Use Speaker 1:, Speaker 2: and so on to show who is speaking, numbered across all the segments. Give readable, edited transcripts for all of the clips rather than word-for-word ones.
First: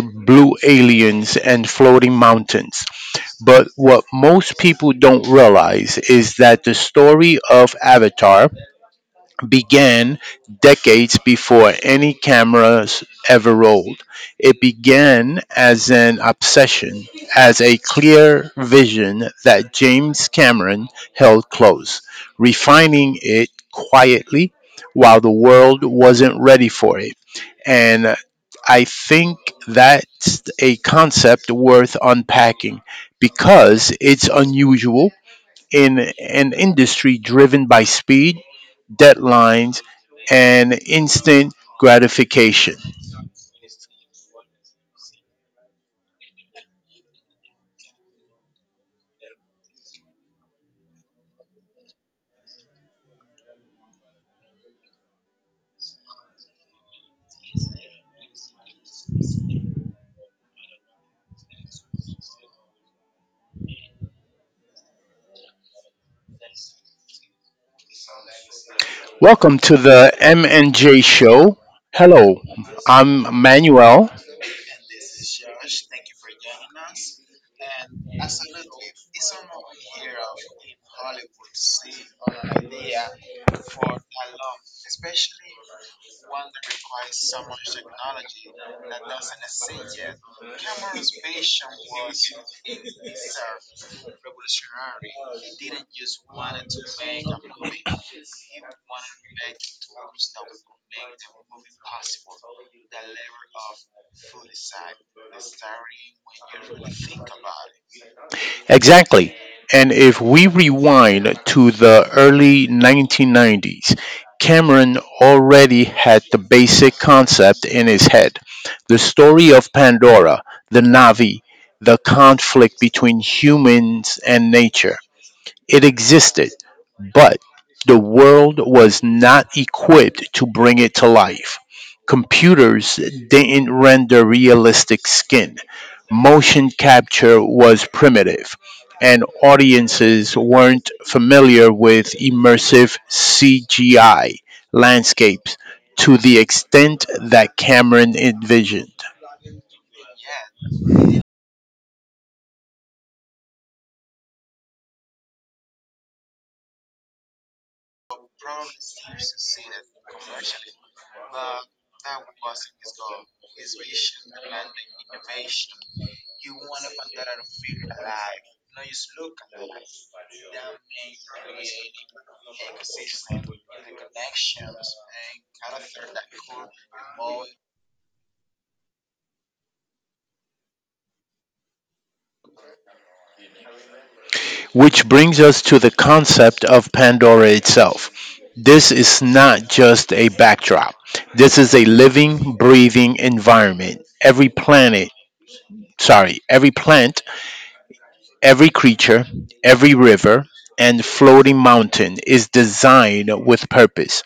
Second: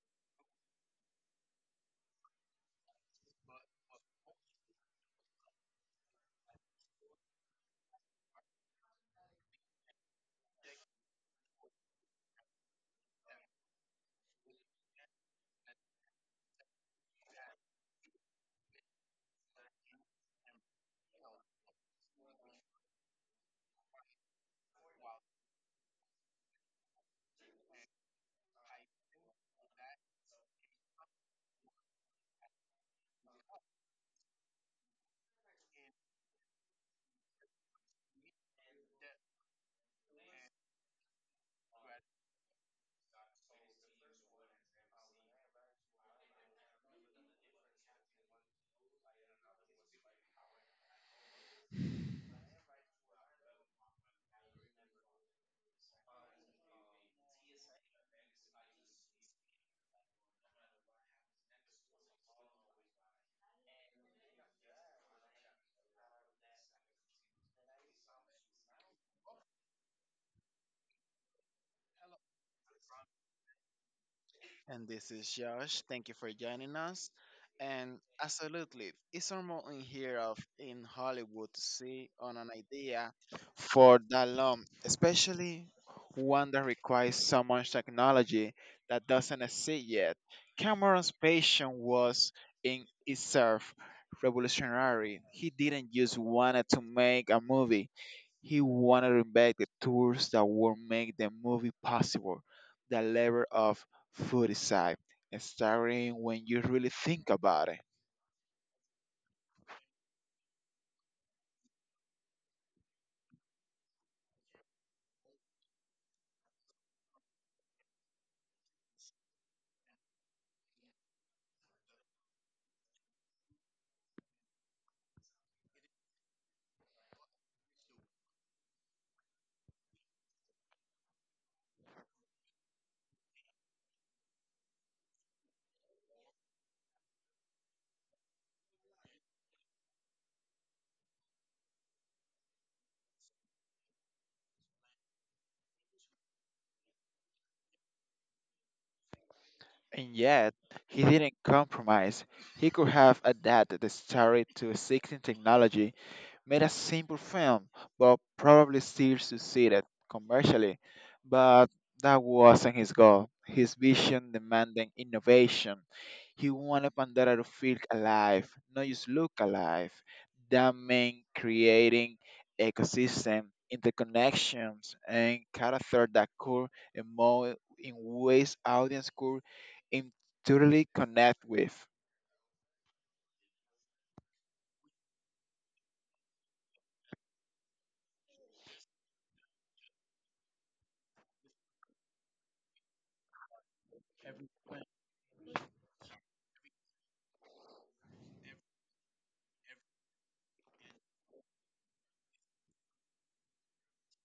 Speaker 1: blue aliens and floating mountains. But what most people don't realize is that the story of Avatar began decades before any cameras ever rolled. It began as an obsession, as a clear vision that James Cameron held close, refining it quietly while the world wasn't ready for it. And I think that's a concept worth unpacking because it's unusual in an industry driven by speed, deadlines, and instant gratification. Welcome to the M and J show. Hello, I'm Manuel.
Speaker 2: And this is Josh. Thank you for joining us. And absolutely, it's normal in here of in Hollywood to see on an idea for that long, especially one that requires so much technology that doesn't exist yet. Cameron's passion was in itself revolutionary. He didn't just want to make a movie. He wanted to make the tours that would make the movie possible, the level of food side, starring when you really think about it.
Speaker 1: Exactly. And if we rewind to the early 1990s, Cameron already had the basic concept in his head. The story of Pandora, the Navi, the conflict between humans and nature. It existed, but the world was not equipped to bring it to life. Computers didn't render realistic skin. Motion capture was primitive, and audiences weren't familiar with immersive CGI landscapes to the extent that Cameron envisioned.
Speaker 2: And yet, he didn't compromise. He could have adapted the story to existing technology, made a simple film, but probably still succeeded commercially. But that wasn't his goal. His vision demanded innovation. He wanted Pandora to feel alive, not just look alive. That meant creating ecosystem, interconnections, and character that could emote in ways audience could intuitively connect with.
Speaker 1: Which brings us to the concept of Pandora itself. This is not just a backdrop. This is a living, breathing environment. Every planet, sorry, every plant, every creature, every river, and floating mountain is designed with purpose.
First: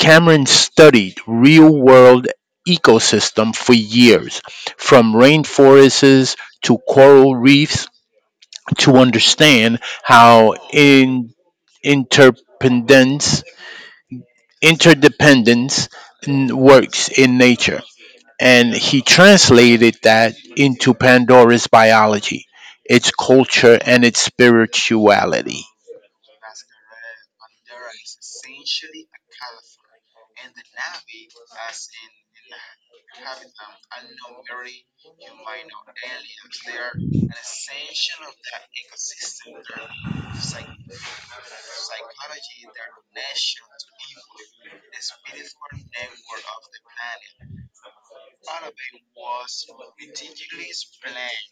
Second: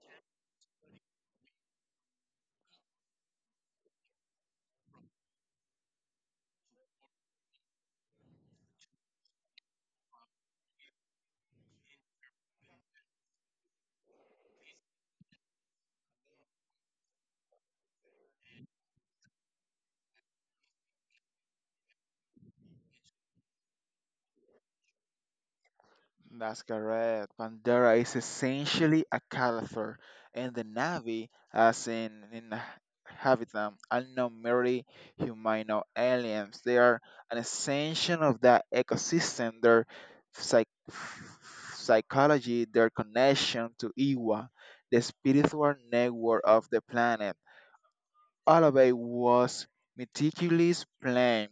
Speaker 1: Cameron studied real world ecosystem for years, from rainforests to coral reefs to understand how interdependence, interdependence works in nature. And he translated that into Pandora's biology, its culture, and its spirituality.
Speaker 2: That's correct. Pandora is essentially a caliphate, and the Na'vi, as in inhabit them, are not merely humanoid aliens. They are an extension of that ecosystem. Their psych- psychology, their connection to Iwa, the spiritual network of the planet. All of it was meticulously planned.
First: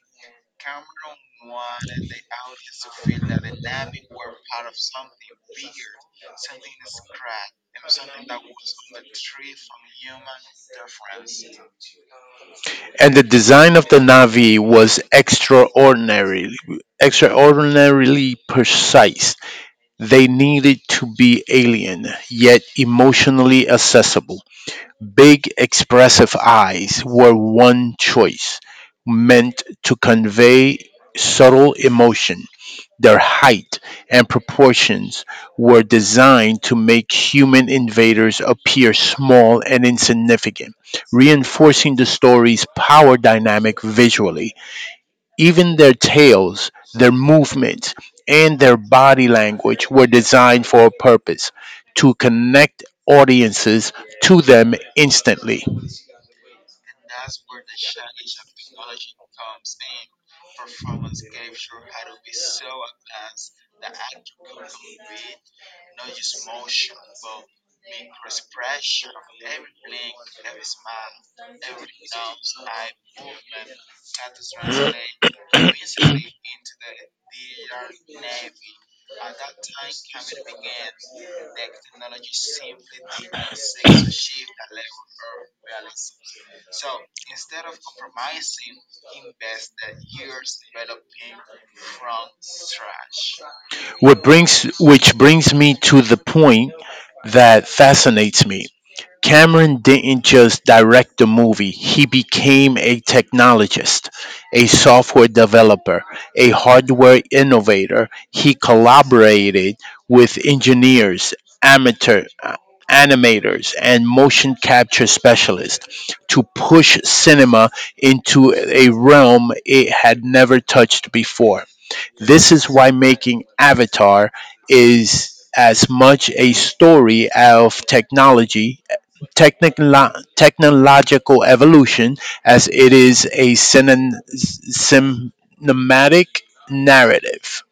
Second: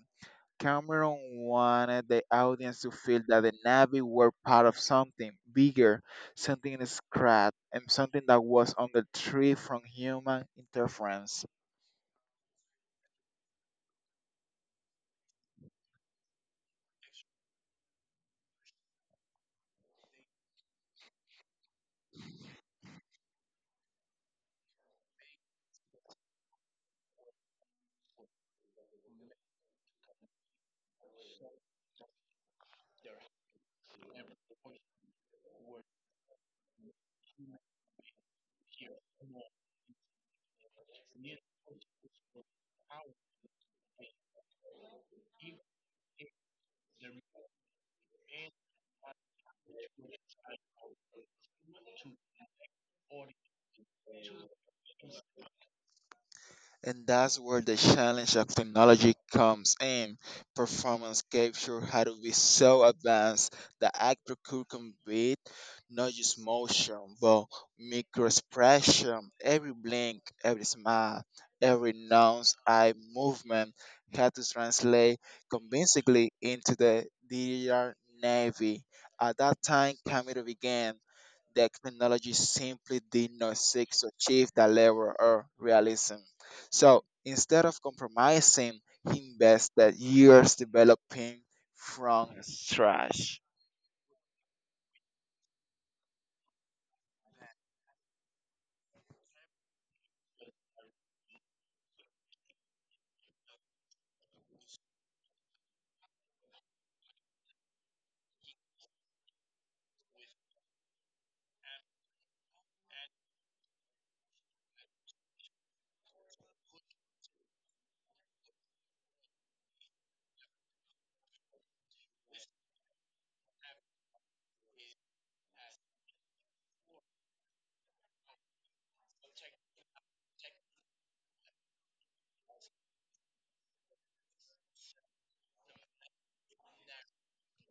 Speaker 2: Cameron wanted the audience to feel that the Navy were part of something bigger, something in scratch, and something that was on the tree from human interference.
Speaker 1: And the design of the Navi was extraordinarily precise. They needed to be alien, yet emotionally accessible. Big, expressive eyes were one choice, meant to convey subtle emotion. Their height and proportions were designed to make human invaders appear small and insignificant, reinforcing the story's power dynamic visually. Even their tails, their movements, and their body language were designed for a purpose to connect audiences to them instantly.
Speaker 2: And that's where the challenge of technology comes in. Performance capture had to be so advanced that actor could convey not just motion, but micro expression. Every blink, every smile, every nose, eye movement had to translate convincingly into the digital navy. At that time, camera began, the technology simply did not seek to achieve that level of realism. So instead of compromising, he invested years developing from scratch.
Speaker 1: Which brings me to the point that fascinates me. Cameron didn't just direct the movie, he became a technologist, a software developer, a hardware innovator. He collaborated with engineers, amateur animators, and motion capture specialists to push cinema into a realm it had never touched before. This is why making Avatar is as much a story of technology, technological evolution, as it is a cinematic narrative,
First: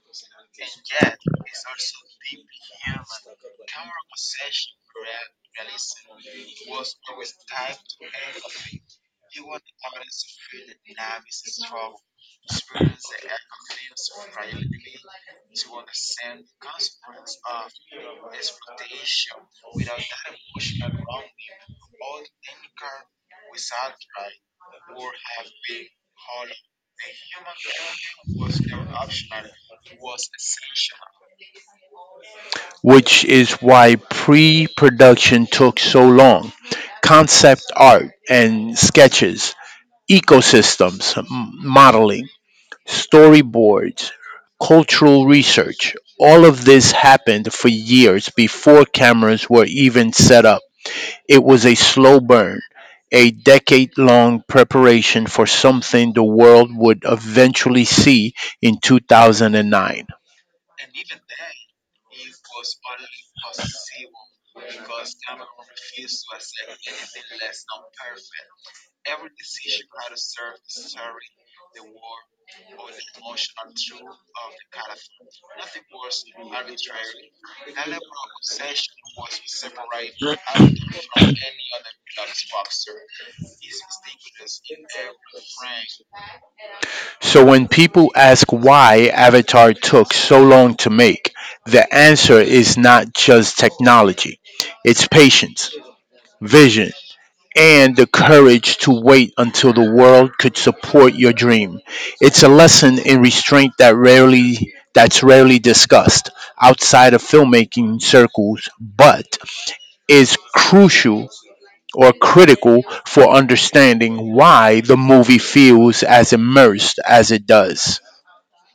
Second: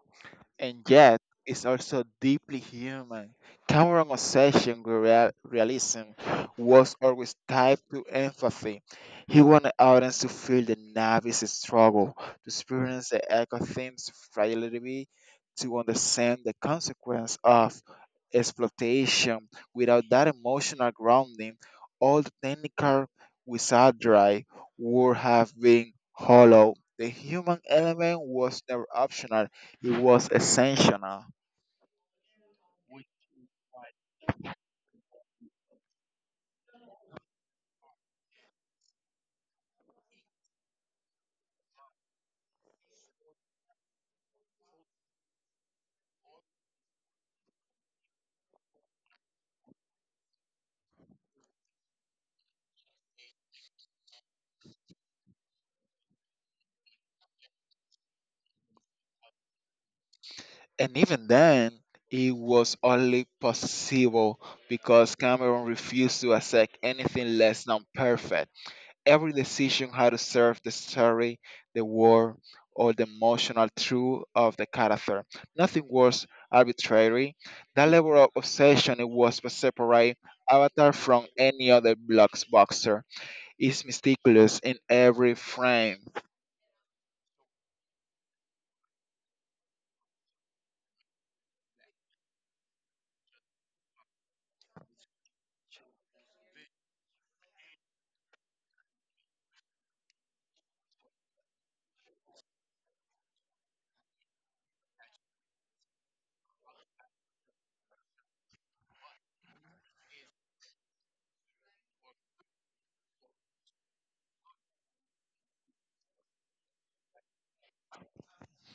Speaker 2: And yet is also deeply human. Cameron's obsession with realism was always tied to empathy. He wanted audience to feel the novice's struggle, to experience the echo theme's fragility, to understand the consequence of exploitation. Without that emotional grounding, all the technical wizardry would have been hollow. The human element was never optional, it was essential.
Speaker 1: which is why pre production took so long. Concept art and sketches, ecosystems, modeling, storyboards, cultural research, all of this happened for years before cameras were even set up. It was a slow burn, a decade long preparation for something the world would eventually see in 2009.
Speaker 2: And even then, it was only possible because Cameron refused to accept anything less than perfect. Every decision had to serve the story, the war, or the emotional truth of the character. Nothing was arbitrary. That level of obsession, it was what separate Avatar from any other blockbuster. It's meticulous in every frame.
Speaker 1: So when people ask why Avatar took so long to make, the answer is not just technology, it's patience, vision, and the courage to wait until the world could support your dream. It's a lesson in restraint that's rarely discussed outside of filmmaking circles, but is crucial or critical for understanding why the movie feels as immersed as it does.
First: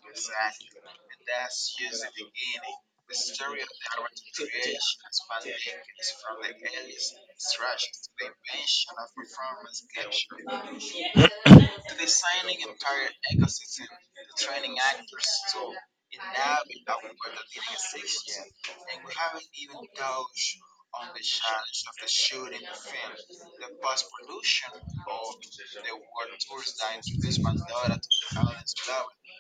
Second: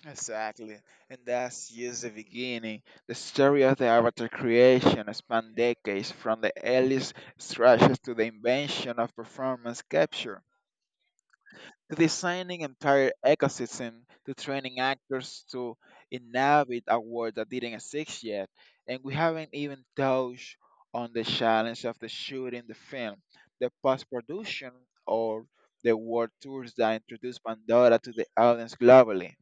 Speaker 2: Exactly, and that's just the beginning. The story of the avatar creation spanned decades, from the earliest structures to the invention of performance capture, to designing entire ecosystems, to training actors to inhabit a world that didn't exist yet. And we haven't even touched on the challenge of the shooting the film, the post production, or the world tours that introduced Pandora to the audience globally.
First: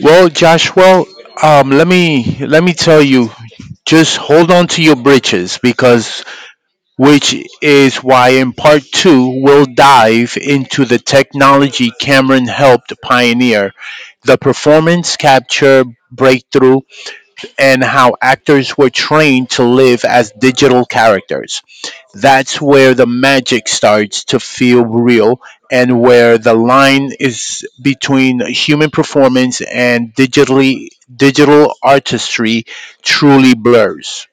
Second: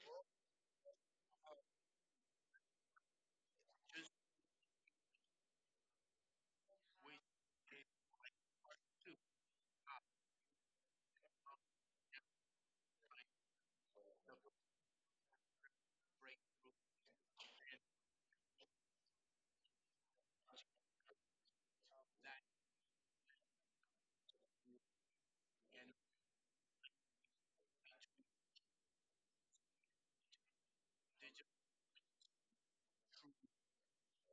Speaker 1: Well, Joshua, let me tell you, just hold on to your britches, because which is why in part two we'll dive into the technology Cameron helped pioneer, the performance capture breakthrough, and how actors were trained to live as digital characters. That's where the magic starts to feel real and where the line is between human performance and digital artistry truly blurs.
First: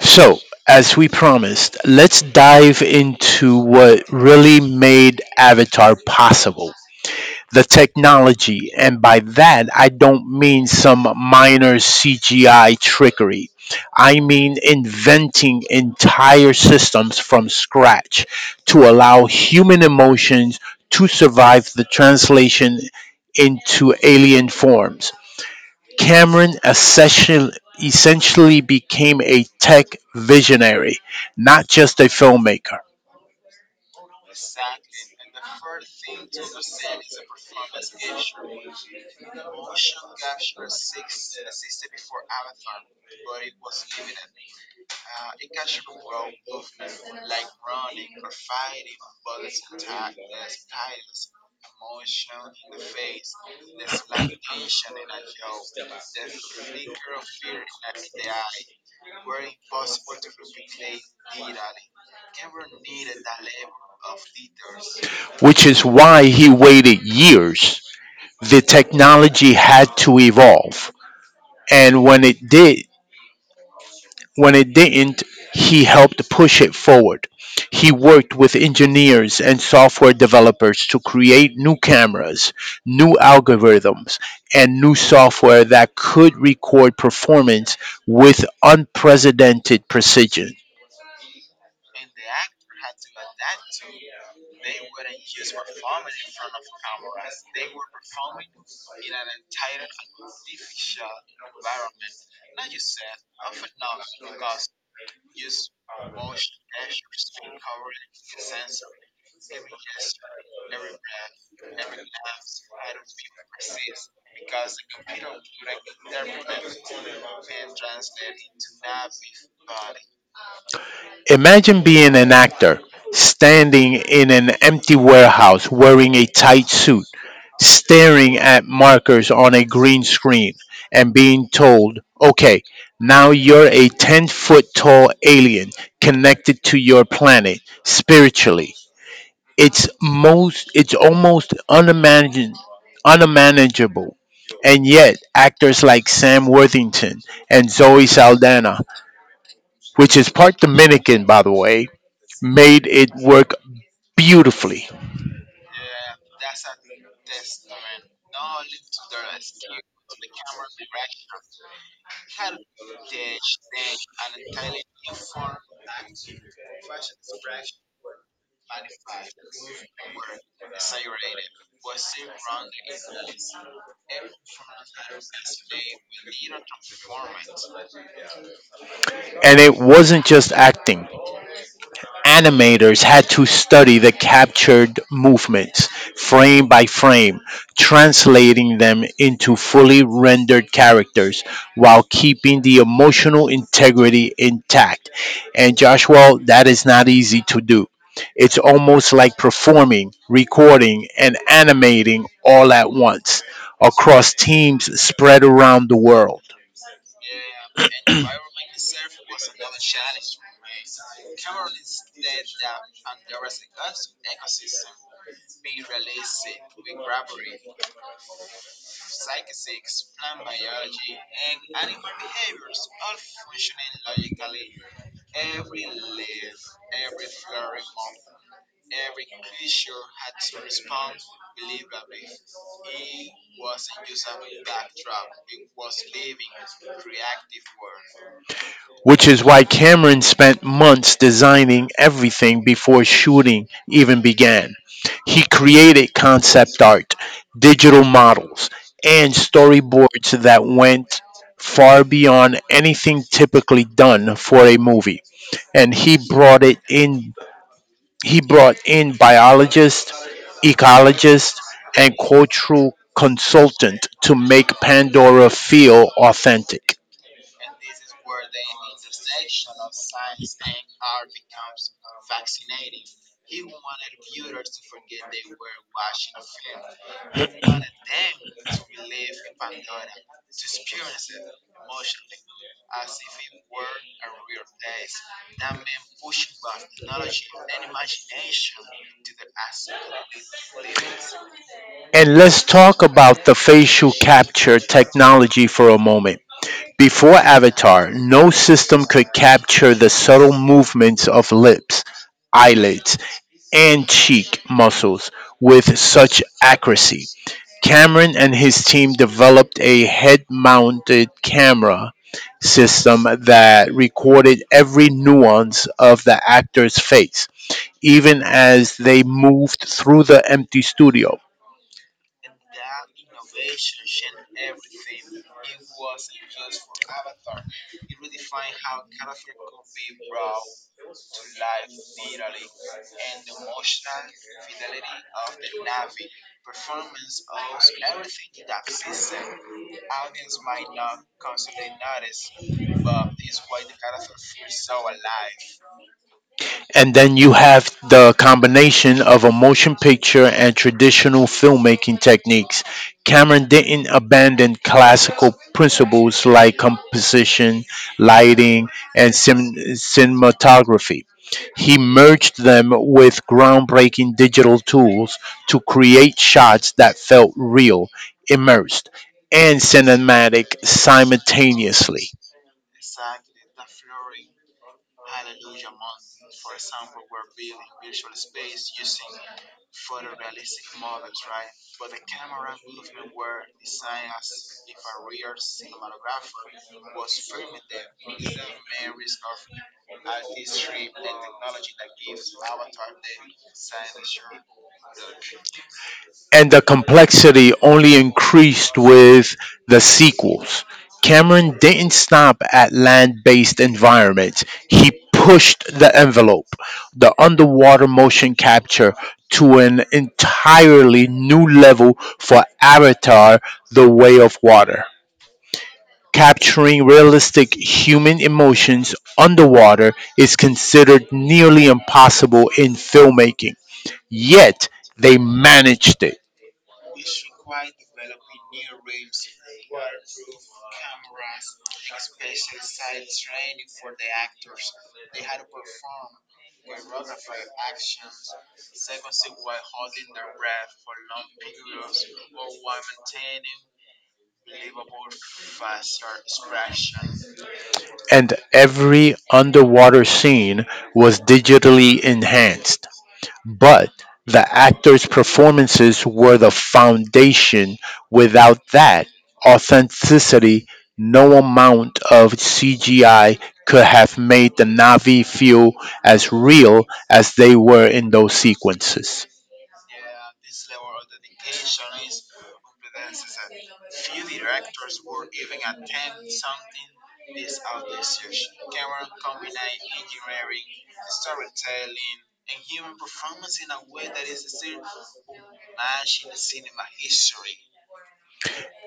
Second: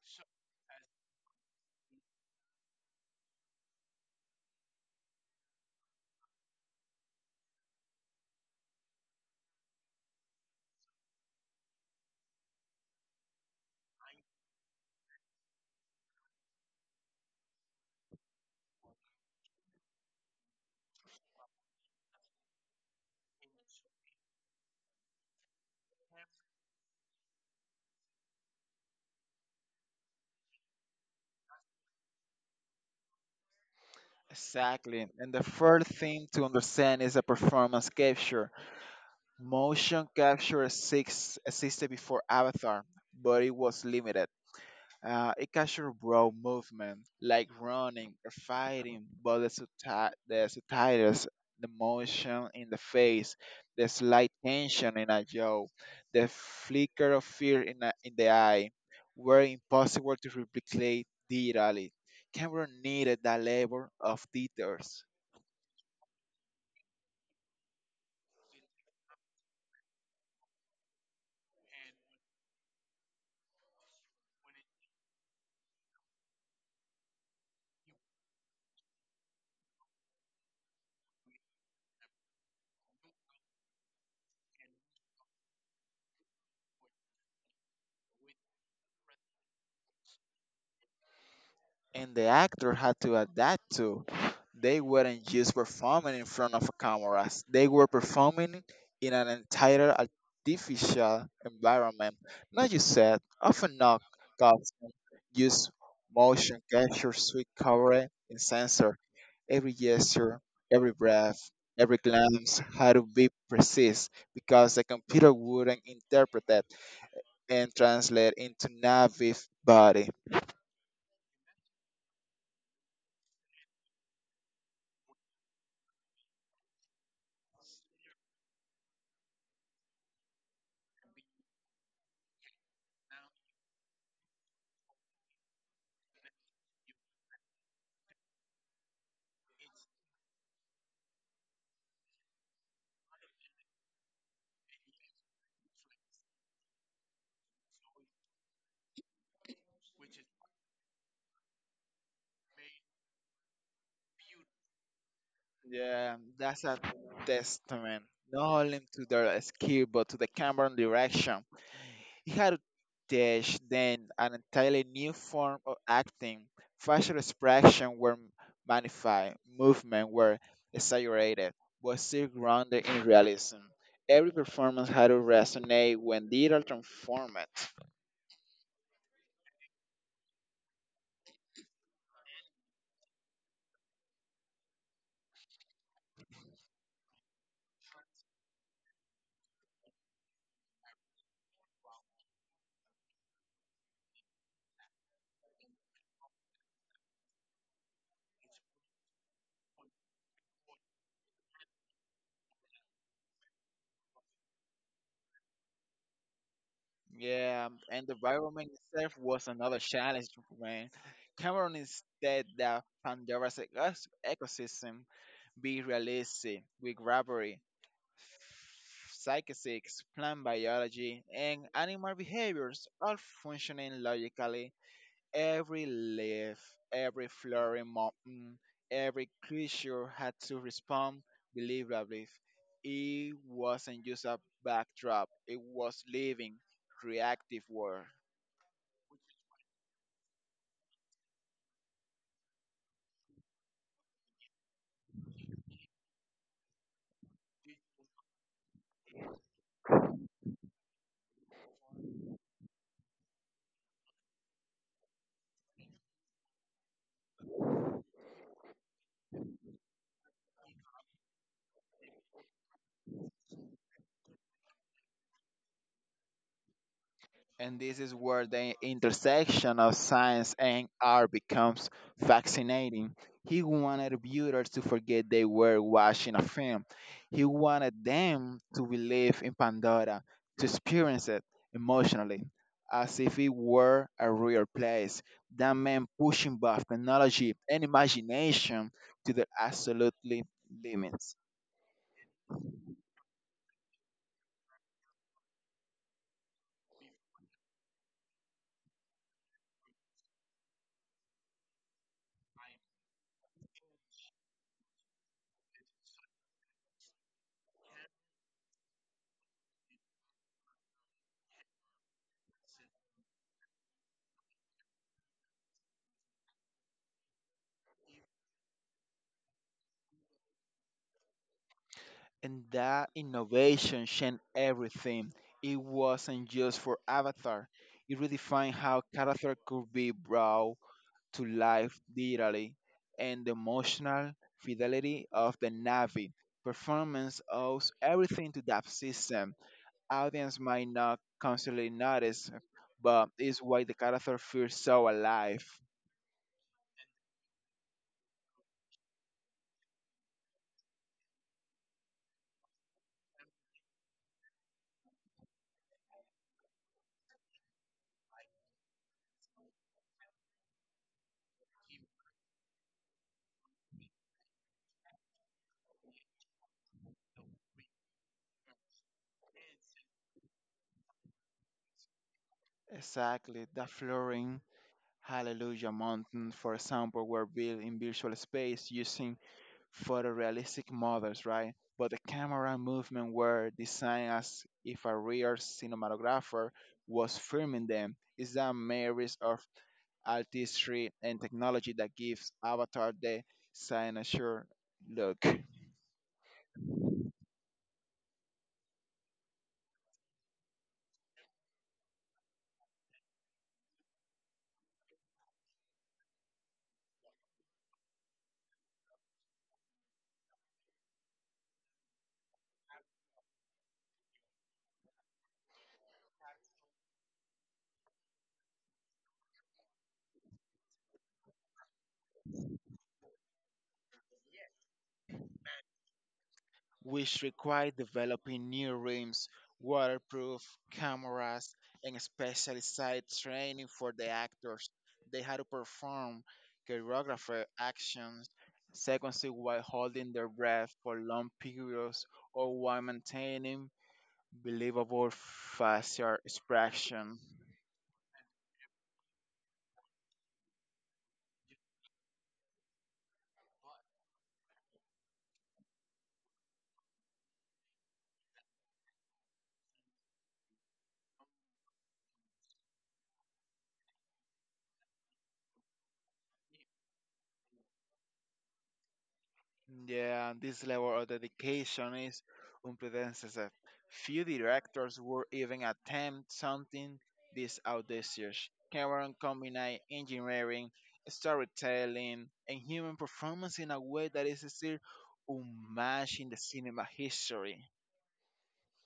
Speaker 1: So, as we promised, let's dive into what really made Avatar possible, the technology. And by that, I don't mean some minor CGI trickery. I mean inventing entire systems from scratch to allow human emotions to survive the translation into alien forms. Cameron essentially became a tech visionary, not just a filmmaker,
Speaker 2: Exactly. And the third thing to understand is a performance capture. Motion capture six existed before Avatar, but it was limited. It captured raw movement, like running or fighting, but the subtitles, the motion in the face, the slight tension in a jaw, the flicker of fear in, a, in the eye, were impossible to replicate digitally. Camera needed that level of details.
Speaker 1: which is why he waited years. The technology had to evolve, and when it didn't, he helped push it forward. He worked with engineers and software developers to create new cameras, new algorithms, and new software that could record performance with unprecedented precision.
Speaker 2: And the actor had to adapt to. They weren't just performing in front of cameras, they were performing in an entire artificial environment, not just set, often not costume, just motion capture, sweet cover, and sensor. Every gesture, every breath, every glance had to be precise because the computer wouldn't interpret it and translate into native body.
Speaker 1: Imagine being an actor standing in an empty warehouse wearing a tight suit, staring at markers on a green screen, and being told, okay, now you're a 10-foot tall alien connected to your planet spiritually. It's almost unmanageable. And yet, actors like Sam Worthington and Zoe Saldana, which is part Dominican, by the way, made it work beautifully.
Speaker 2: Yeah, that's a testament not only to their skill but to the camera direction. He had to teach then an entirely new form of acting. Facial expression were magnified, movement were exaggerated, but still grounded in realism. Every performance had to resonate when digital transformed.
Speaker 1: And it wasn't just acting. Animators had to study the captured movements frame by frame, translating them into fully rendered characters while keeping the emotional integrity intact. And Joshua, that is not easy to do. It's almost like performing, recording, and animating all at once across teams spread around the world.
Speaker 2: Yeah, and the environment itself was another challenge, man. Cameron instead the Pandora's ecosystem be realistic with gravity, psychics, plant biology, and animal behaviors all functioning logically. Every leaf, every flowering mountain, every creature had to respond believably. It wasn't just a backdrop, it was living, reactive world.
Speaker 1: Which is why Cameron spent months designing everything before shooting even began. He created concept art, digital models, and storyboards that went far beyond anything typically done for a movie. And he brought in biologists, ecologists, and cultural consultant to make Pandora feel authentic.
Speaker 2: And this is where the intersection of science and art becomes fascinating. He wanted viewers to forget they were watching a film. He wanted them to believe in Pandora, to experience it emotionally, as if it were a real place. That man pushing both technology and imagination to their absolutely limits.
Speaker 1: And let's talk about the facial capture technology for a moment. Before Avatar, no system could capture the subtle movements of lips, eyelids, and cheek muscles with such accuracy. Cameron and his team developed a head mounted camera system that recorded every nuance of the actor's face, even as they moved through the empty studio.
Speaker 2: And that innovation changed everything. It wasn't just for Avatar, it redefined how character could be brought to life digitally and the emotional fidelity of the Navi. Performance owes everything to that system. Audience might not constantly notice, but it's why the character feels so alive.
Speaker 1: And then you have the combination of a motion picture and traditional filmmaking techniques. Cameron didn't abandon classical principles like composition, lighting, and cinematography. He merged them with groundbreaking digital tools to create shots that felt real, immersed, and cinematic simultaneously.
Speaker 2: Exactly, the flooring Hallelujah Mountain, for example, were built in virtual space using photorealistic models, right? But the camera movement were designed as if a real cinematographer was filming them. It's that marriage of artistry and technology that gives Avatar the signature look.
Speaker 1: And the complexity only increased with the sequels. Cameron didn't stop at land based environments, he pushed the envelope, the underwater motion capture, to an entirely new level for Avatar The Way of Water. Capturing realistic human emotions underwater is considered nearly impossible in filmmaking, yet, they managed it.
Speaker 2: Which require developing new rims, waterproof cameras, and specialized training for the actors. They had to perform choreographer actions, sequences while holding their breath for long periods or while maintaining believable facial expressions.
Speaker 1: And every underwater scene was digitally enhanced, but the actors' performances were the foundation. Without that authenticity, no amount of CGI could have made the Navi feel as real as they were in those sequences.
Speaker 2: Yeah, and this level of dedication is unprecedented. Few directors would even attempt something this audacious. Cameron combined engineering, storytelling, and human performance in a way that is still unmatched in the cinema history.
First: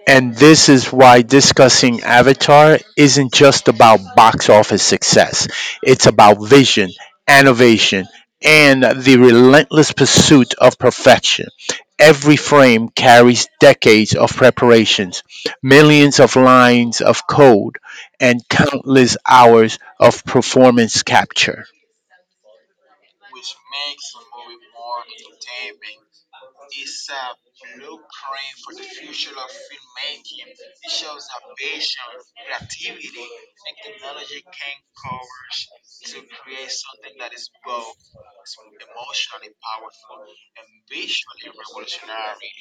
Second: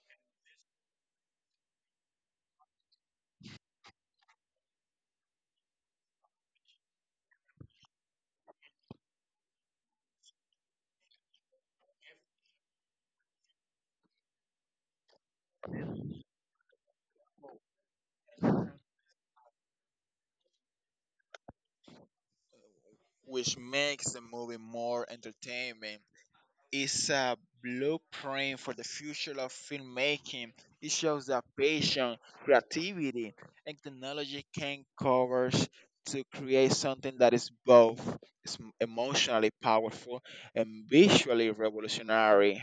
Speaker 1: And this is why discussing Avatar isn't just about box office success. It's about vision, innovation, and the relentless pursuit of perfection. Every frame carries decades of preparations, millions of lines of code, and countless hours of performance capture.
Speaker 2: Which makes the movie more entertaining. It's a blueprint for the future of filmmaking. It shows that passion, creativity, and technology can converge to create something that is both is emotionally powerful and visually revolutionary.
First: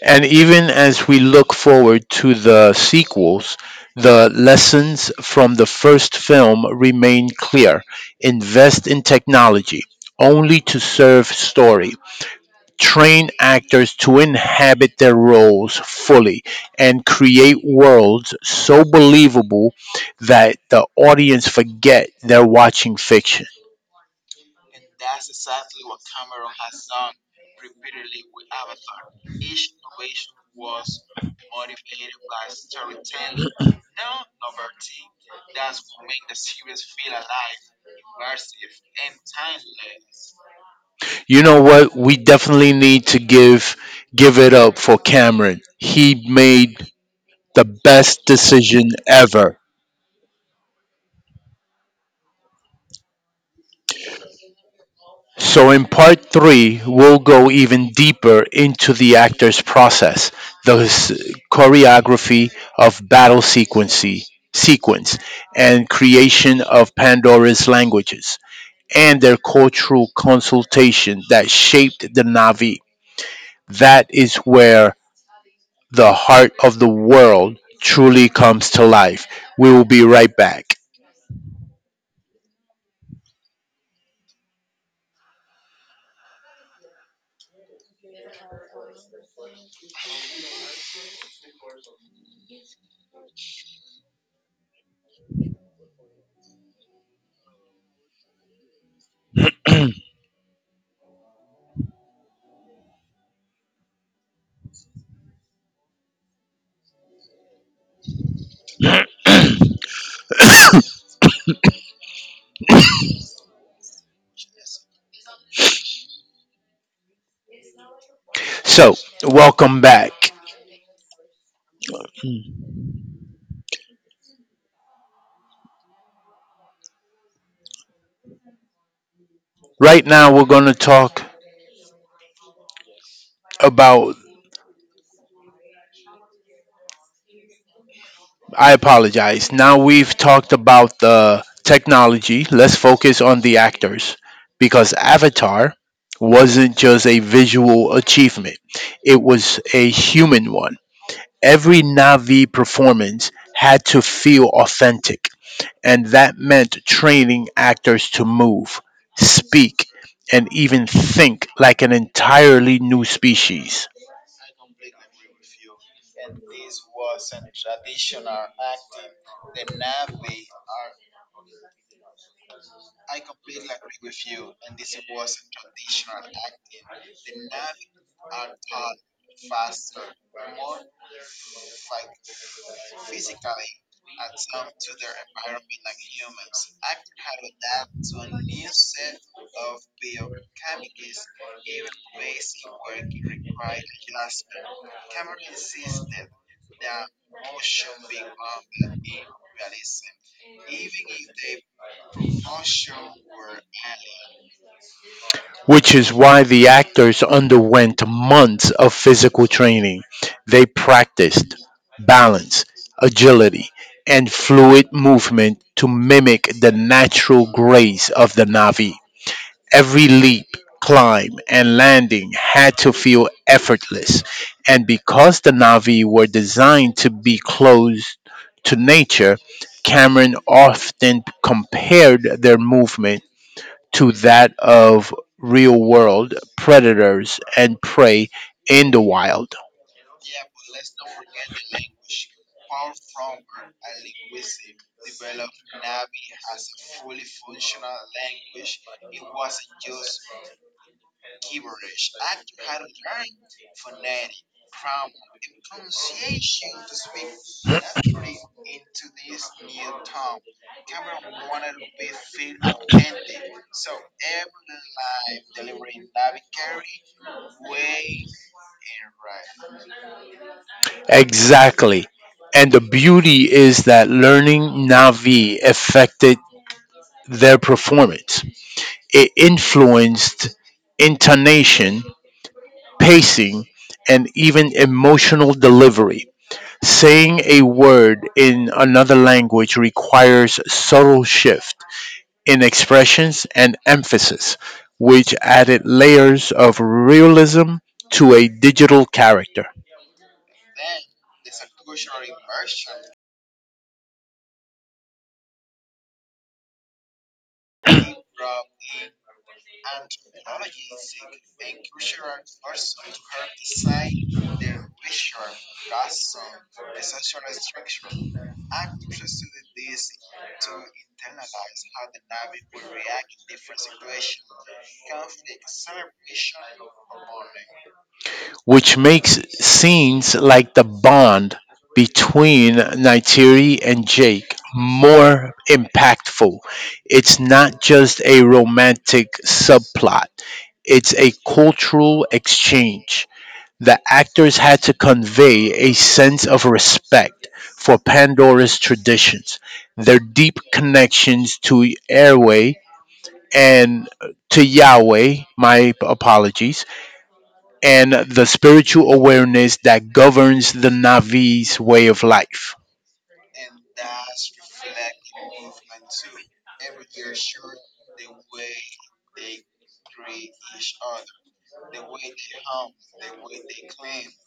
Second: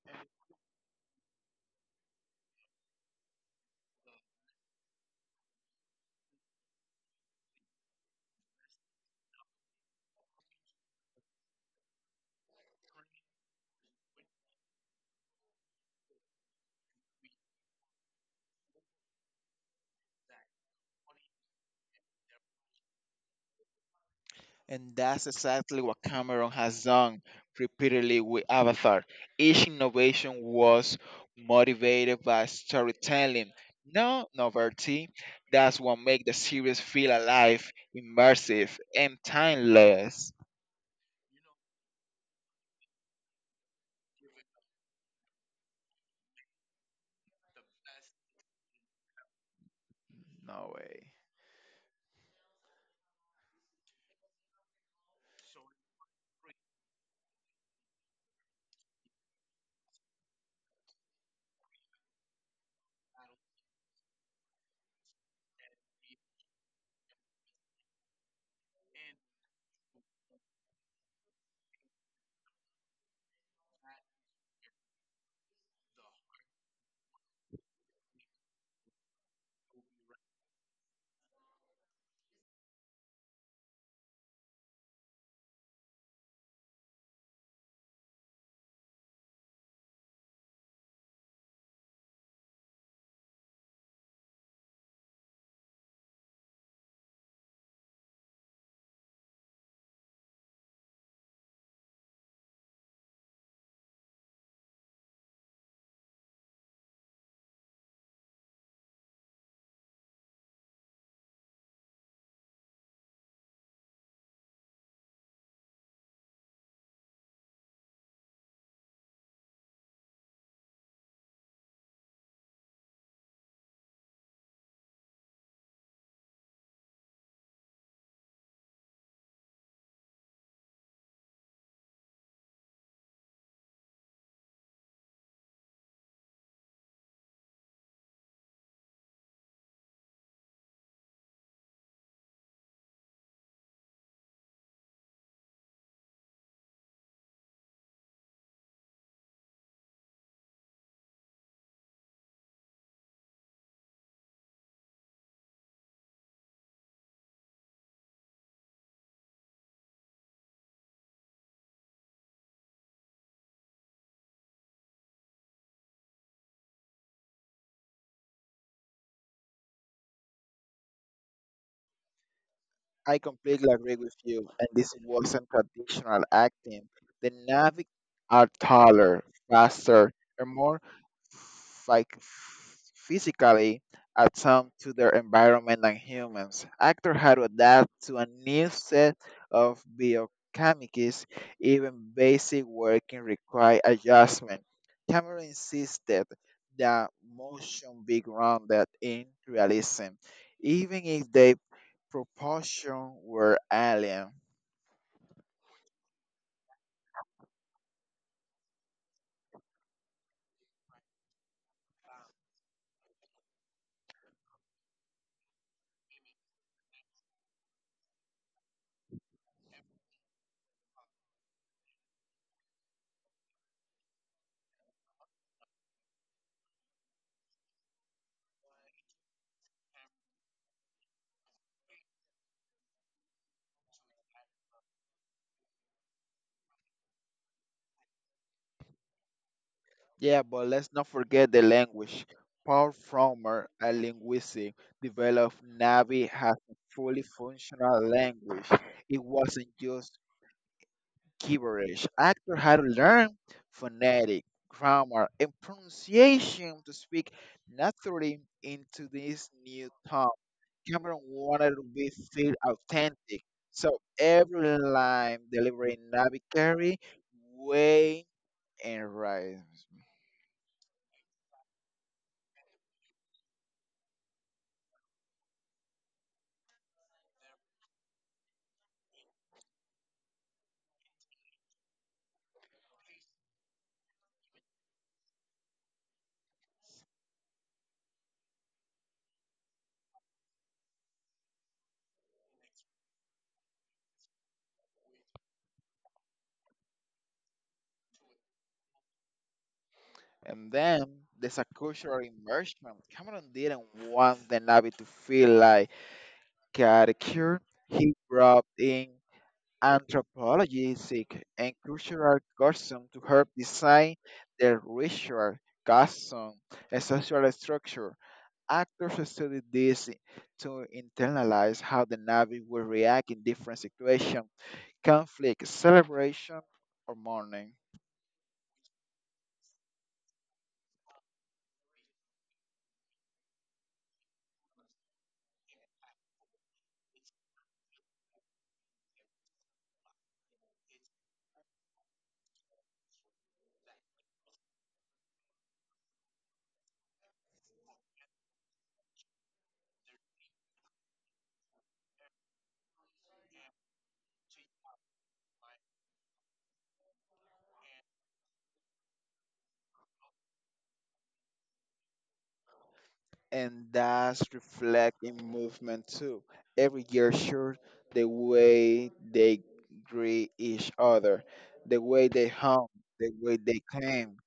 Speaker 1: And even as we look forward to the sequels, the lessons from the first film remain clear. Invest in technology only to serve story. Train actors to inhabit their roles fully and create worlds so believable that the audience forget they're watching fiction.
Speaker 2: And that's exactly what Cameron has done repeatedly with Avatar. Each innovation was motivated by storytelling, no novelty. That's what makes the series feel alive, immersive, and timeless.
Speaker 1: You know what? We definitely need to give it up for Cameron. He made the best decision ever.
Speaker 2: No way.
Speaker 1: So, in part three, we'll go even deeper into the actor's process, the choreography of battle sequence, and creation of Pandora's languages, and their cultural consultation that shaped the Navi. That is where the heart of the world truly comes to life. We will be right back. So, welcome back. Right now, we're going to talk about, I apologize. Now we've talked about the technology. Let's focus on the actors because Avatar wasn't just a visual achievement. It was a human one. Every Navi performance had to feel authentic, and that meant training actors to move, speak, and even think like an entirely new species.
Speaker 2: I completely agree with you, and this wasn't traditional acting. The Navi are taller, faster, and more like physically attuned to their environment than humans. Actors had to adapt to a new set of biochemicals, even basic working required adjustment. Cameron insisted that motion be grounded in realism, even if they proportion were alien.
Speaker 1: Which is why the actors underwent months of physical training. They practiced balance, agility, and fluid movement to mimic the natural grace of the Navi. Every leap, climb, and landing had to feel effortless, and because the Navi were designed to be close to nature, Cameron often compared their movement to that of real world predators and prey in the wild.
Speaker 2: Yeah, but let's not forget the language. Paul Frommer, a linguist, developed Navi as a fully functional language. It wasn't just gibberish. Actors had to learn phonetic, grammar, and pronunciation to speak naturally into this new tongue. Cameron wanted to be feel authentic. So every line delivering Navi carry way and right.
Speaker 1: Exactly. And the beauty is that learning Navi affected their performance. It influenced intonation, pacing, and even emotional delivery. Saying a word in another language requires subtle shift in expressions and emphasis, which added layers of realism to a digital character,
Speaker 2: And then there's a cultural immersion. Cameron didn't want the Navy to feel like caricature. He brought in anthropologistic and cultural custom to help design the ritual, custom, and social structure. Actors studied this to internalize how the Navy will react in different situations, conflict, celebration, or mourning.
Speaker 1: which makes scenes like the bond between Naitiri and Jake more impactful. It's not just a romantic subplot, it's a cultural exchange. The actors had to convey a sense of respect for Pandora's traditions, their deep connections to Airway and to Yahweh, my apologies, and the spiritual awareness that governs the Navi's way of life.
Speaker 2: And that's reflect in movement too. Every year shows the way they greet each other, the way they hum, the way they climb,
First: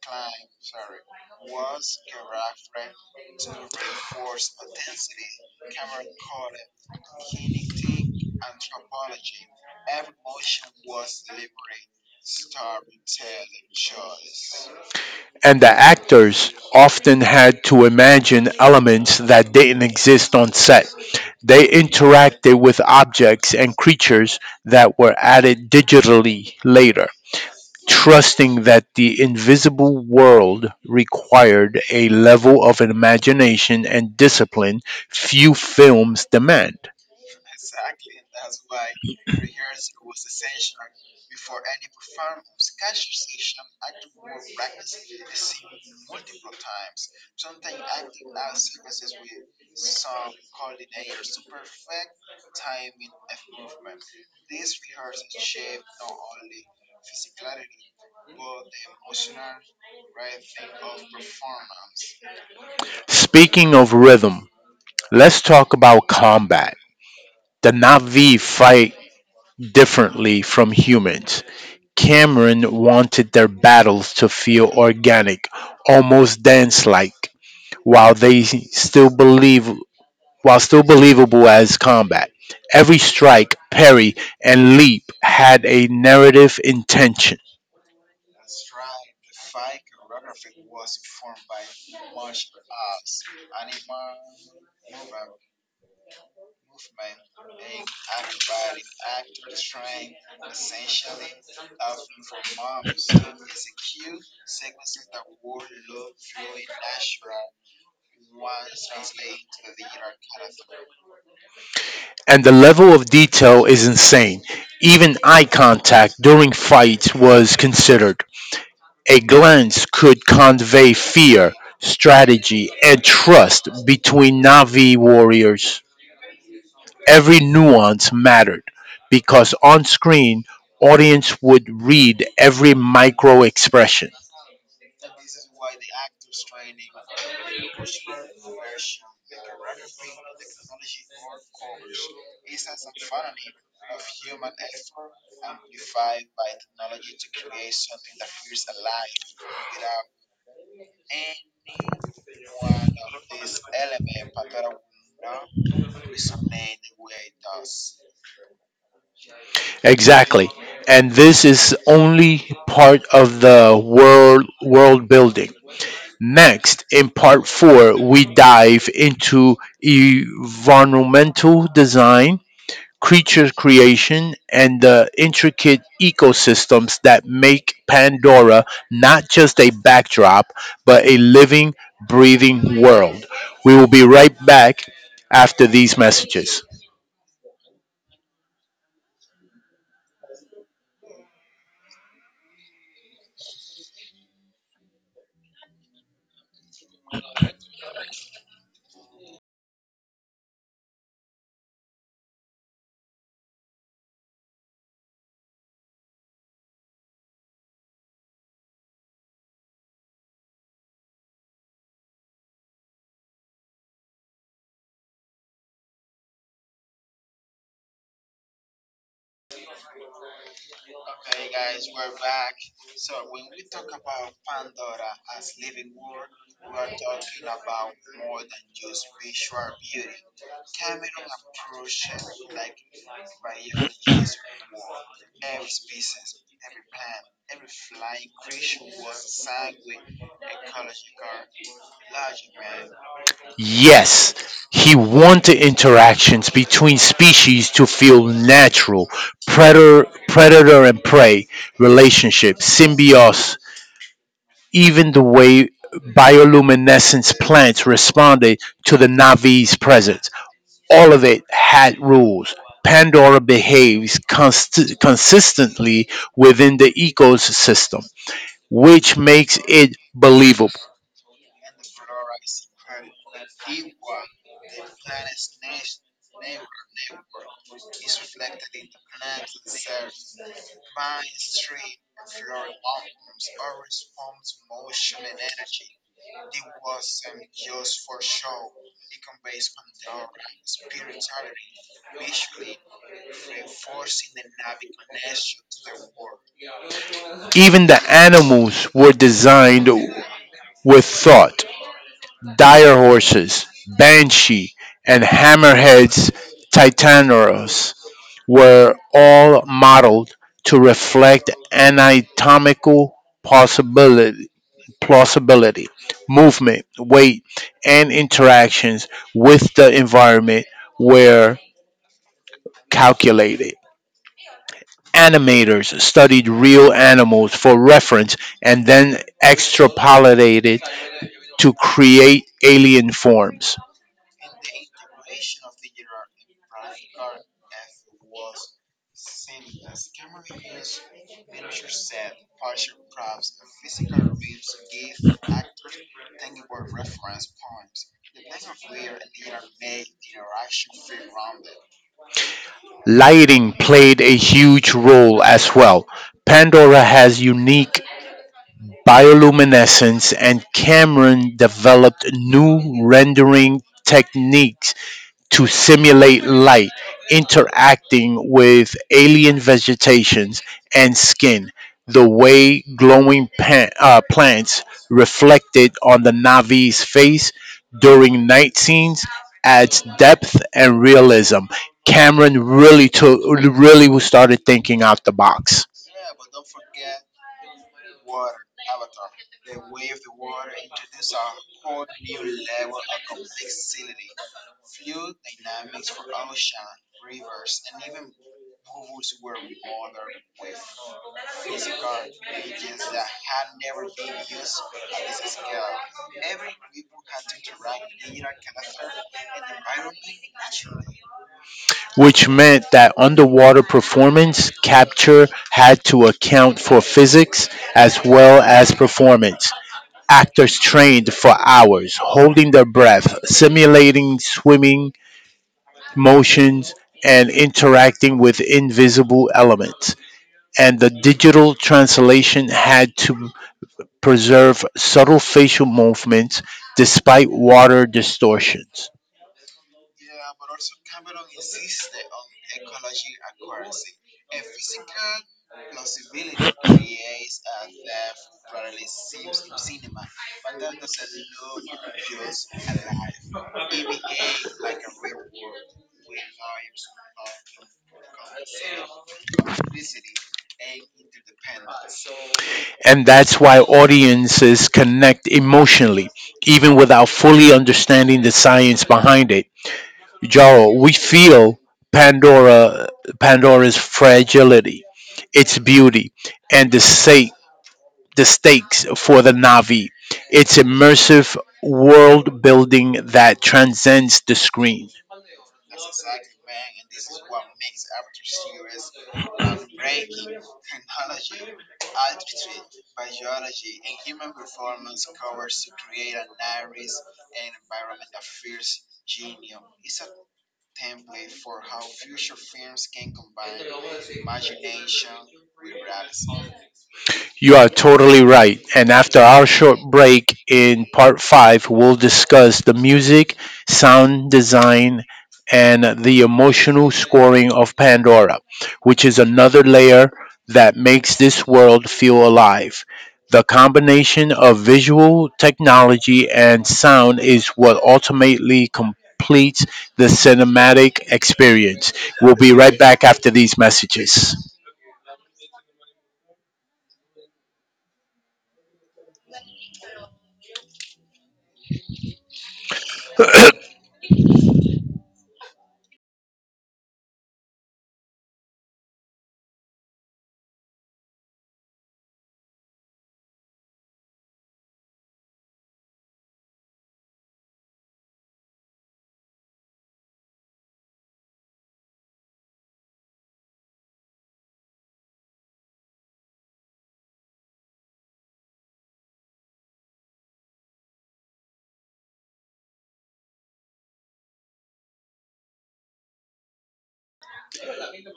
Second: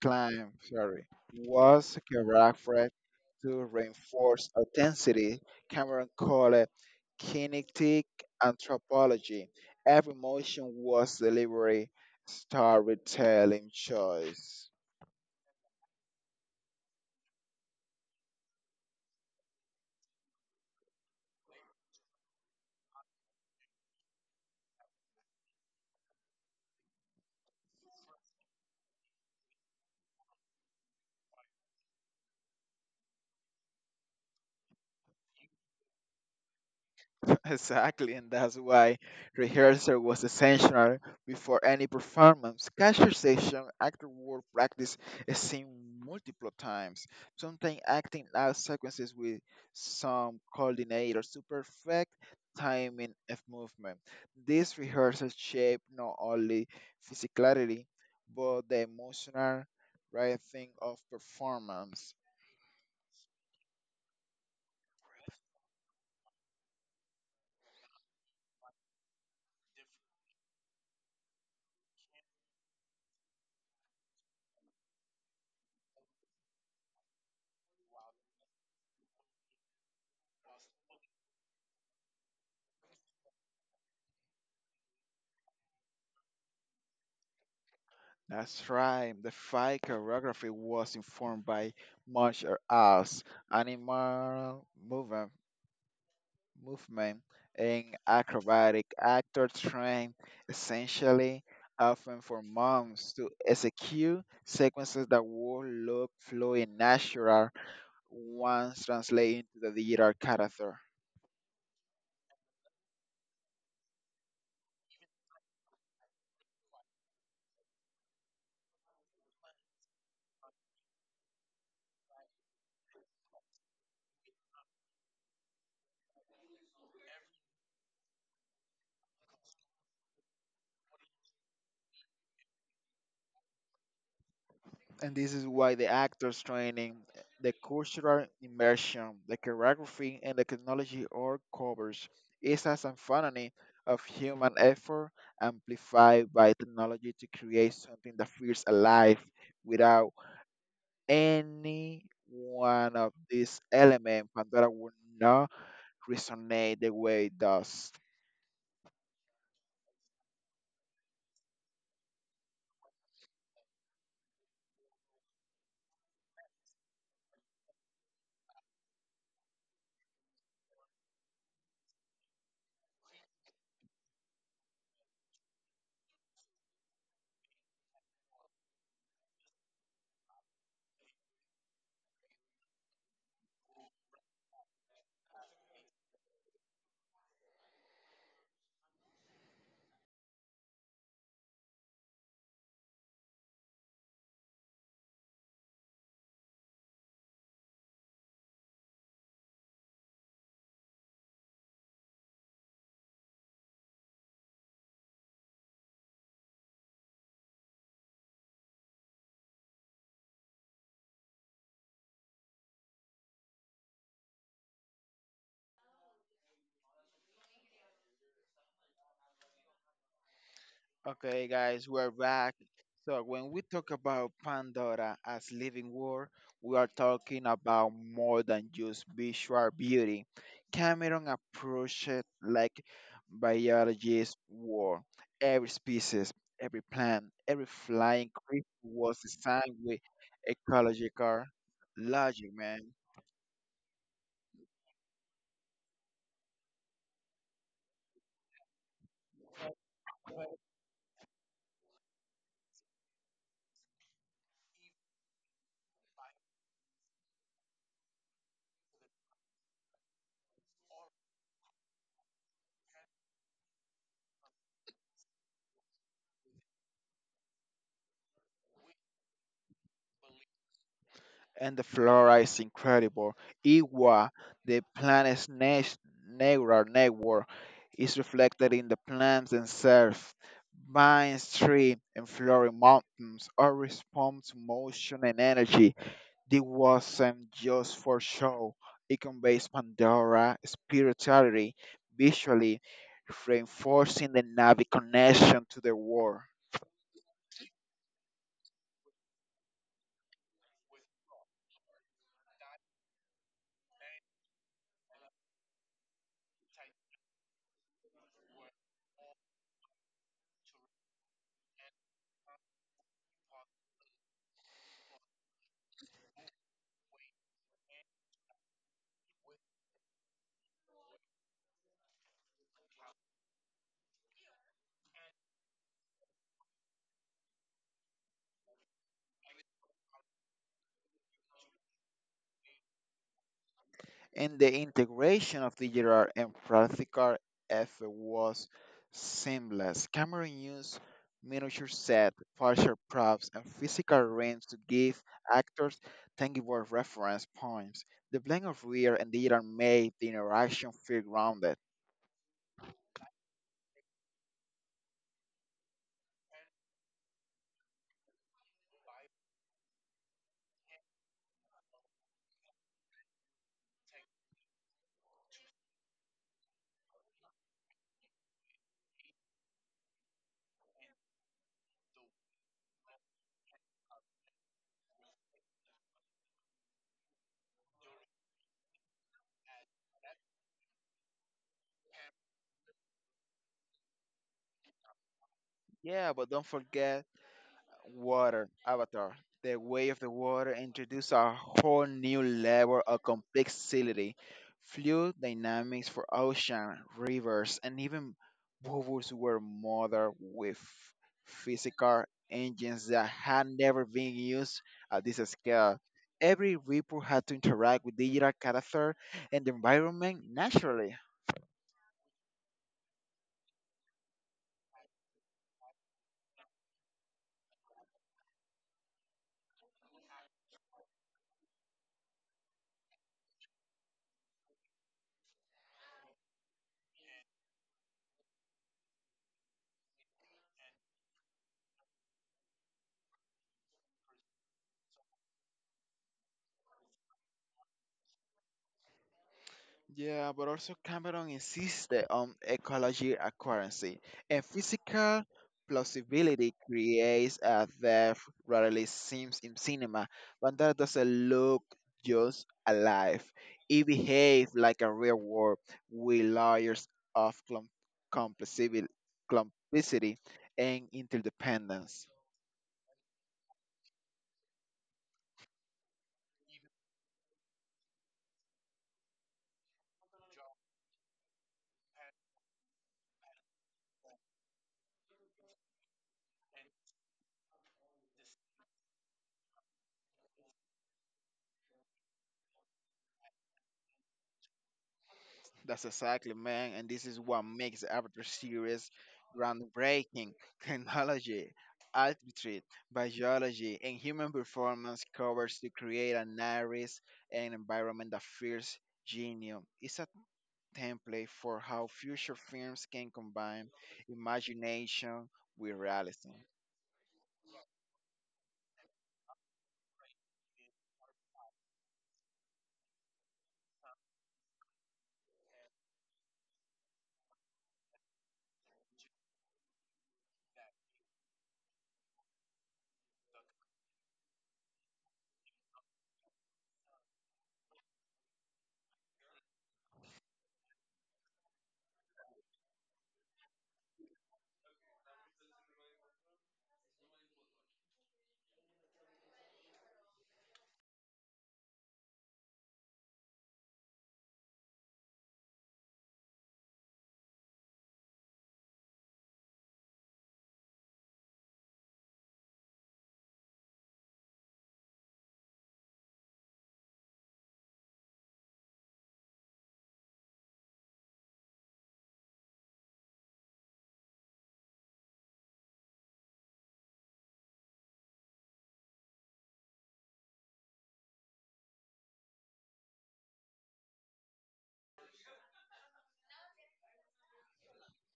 Speaker 2: climb. Sorry, was characterized to reinforce authenticity. Cameron called it kinetic anthropology. Every motion was delivery, storytelling choice.
Speaker 1: And the actors often had to imagine elements that didn't exist on set. They interacted with objects and creatures that were added digitally later. Trusting that the invisible world required a level of imagination and discipline few films demand.
Speaker 2: Exactly, and that's why rehearsal was essential before any performance. Cashier session, actor word practice is seen multiple times, sometimes acting out sequences with some coordinators to perfect timing of movement. This rehearsal shape not only physicality, but the emotional writing of performance.
Speaker 1: Speaking of rhythm, let's talk about combat. The Na'vi fight differently from humans. Cameron wanted their battles to feel organic, almost dance like, while they still believe while still believable as combat. Every strike, parry, and leap had a narrative intention,
Speaker 2: That's right. The fight choreography was informed by martial arts, animal movement, and acrobatic actor trained essentially often for months to execute sequences that would look fluid, natural, once translated into the digital character.
Speaker 1: and the level of detail is insane. Even eye contact during fights was considered. A glance could convey fear, strategy, and trust between Navi warriors. Every nuance mattered because on screen, audience would read every micro expression.
Speaker 2: And this is why the actors training, the cultural immersion, the choreography, and the technology all covers is a symphony of human effort amplified by technology to create something that feels alive. Without any one of these elements, pandora would not resonate the way it does.
Speaker 1: Exactly. And this is only part of the world building. Next, in part 4, we dive into environmental design, creature creation, and the intricate ecosystems that make Pandora not just a backdrop, but a living, breathing world. We will be right back after these messages.
Speaker 2: Okay, guys, we're back. So, when we talk about Pandora as living world, we are talking about more than just visual beauty. Cameron approached it like biologist war. Every species, every plant, every flying creature was designed with ecological logic, man.
Speaker 1: Yes, he wanted interactions between species to feel natural, predator and prey relationships, symbiosis, even the way bioluminescence plants responded to the Navi's presence. All of it had rules. Pandora behaves consistently within the ecosystem, which makes it believable.
Speaker 2: And the flora is incredible. Iwa, the neural network, is reflected in the plants themselves. Vines, trees, and flowering mountains all respond to motion and energy. This wasn't just for show. It conveys Pandora spirituality visually, reinforcing the Navi connection to the world.
Speaker 1: Even the animals were designed with thought. Dire Horses, Banshee, and Hammerhead's Titanosaurs were all modeled to reflect anatomical possibility, plausibility, movement, weight, and interactions with the environment were calculated. Animators studied real animals for reference and then extrapolated to create alien forms.
Speaker 2: And the integration of digital and practical effort was seamless. Cameron used miniature set, partial props, and physical rings to give actors tangible reference points. The blend of real and digital made the interaction feel grounded.
Speaker 1: Lighting played a huge role as well; Pandora has unique bioluminescence and Cameron developed new rendering techniques to simulate light interacting with alien vegetations and skin. The way glowing plants reflected on the Navi's face during night scenes adds depth and realism. Cameron really started thinking out the box,
Speaker 2: Yeah, but don't forget Water Avatar, the way of the water introduced a whole new level of complexity, fluid dynamics for ocean, rivers, and even bubbles were modeled with physical engines that had never been used at this scale. Every ripple had to interact with digital character and the environment naturally.
Speaker 1: which meant that underwater performance capture had to account for physics as well as performance. Actors trained for hours, holding their breath, simulating swimming motions, and interacting with invisible elements. And the digital translation had to preserve subtle facial movements despite water distortions.
Speaker 2: Yeah, but also Cameron insisted on ecology accuracy, and physical plausibility creates a depth rarely seems in cinema. But that doesn't look just alive; it behaves like a real world with layers of complexivity, complicity and interdependence.
Speaker 1: And that's why audiences connect emotionally, even without fully understanding the science behind it. Jarl, we feel Pandora Pandora's fragility, its beauty, and the stakes for the Navi. It's immersive world building that transcends the screen.
Speaker 2: That's exactly, man, and this is what makes the Avatar series groundbreaking. Chronology, altitude, biology, and human performance covers to create a narrative and environment that feels genuine. It's a template for how future films can combine imagination with reality.
Speaker 1: You are totally right. And after our short break in part five, we'll discuss the music, sound design, and the emotional scoring of Pandora, which is another layer that makes this world feel alive. The combination of visual technology and sound is what ultimately completes the cinematic experience. We'll be right back after these messages.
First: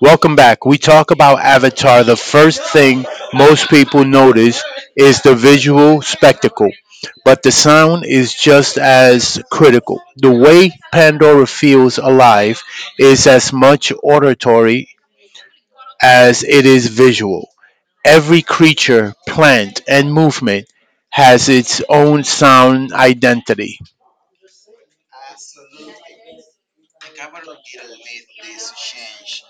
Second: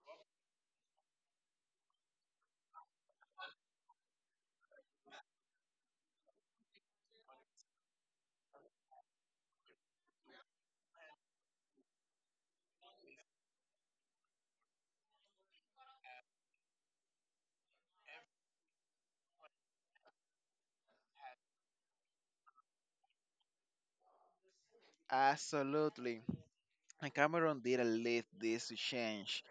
Speaker 1: Welcome back. We talk about Avatar. The first thing most people notice is the visual spectacle, but the sound is just as critical. The way Pandora feels alive is as much auditory as it is visual. Every creature, plant, and movement has its own sound identity,
Speaker 2: Absolutely. And Cameron did not lead this change.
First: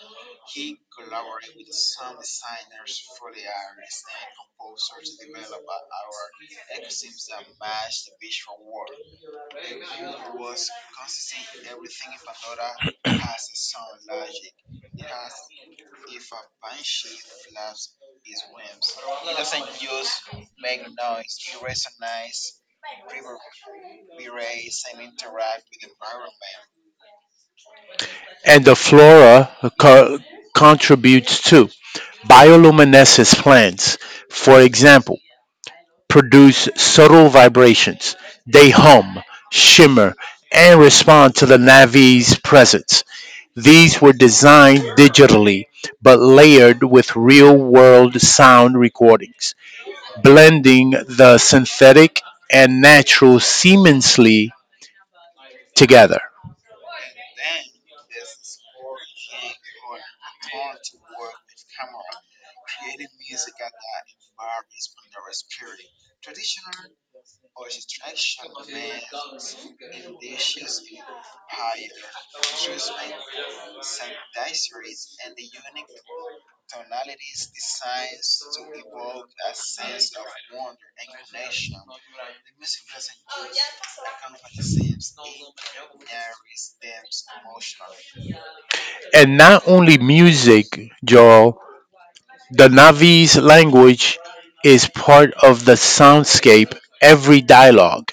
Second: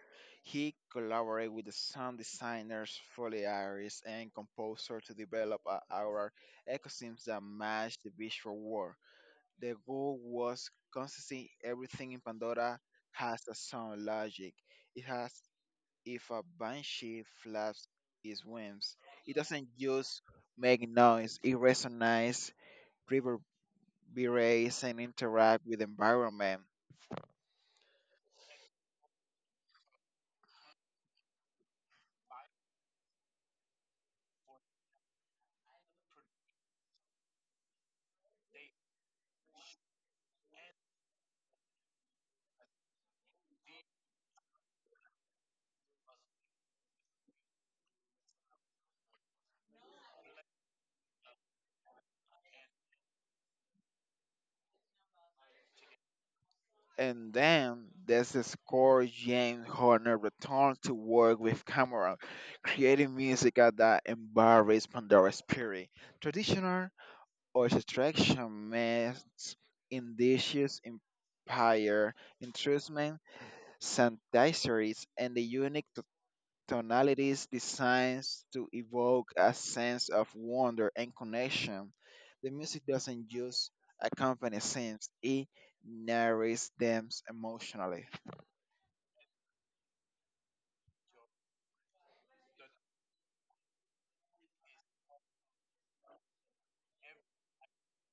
Speaker 2: He collaborated with the sound designers Foley Iris and composer to develop a aura ecosystems that matched the visual world. The goal was consistent everything in Pandora has a sound logic. It has if a banshee flaps its wings, it doesn't just make noise, it resonates, reverberates and interact with the environment.
Speaker 1: and the flora co- contributes too. Bioluminescence plants, for example, produce subtle vibrations. They hum, shimmer, and respond to the Navi's presence. These were designed digitally, but layered with real world sound recordings, blending the synthetic and natural seamlessly together.
Speaker 2: And then there's the score James Horner returned to work with Cameron, creating music that embodies Pandora's spirit. Traditional orchestration mixed Indigenous empire, intrusion, synthesizers, and the unique tonalities designs to evoke a sense of wonder and connection. The music doesn't just accompany scenes, it narrates them emotionally.
Speaker 1: And not only music, Joel, the Navi's language is part of the soundscape, every dialogue.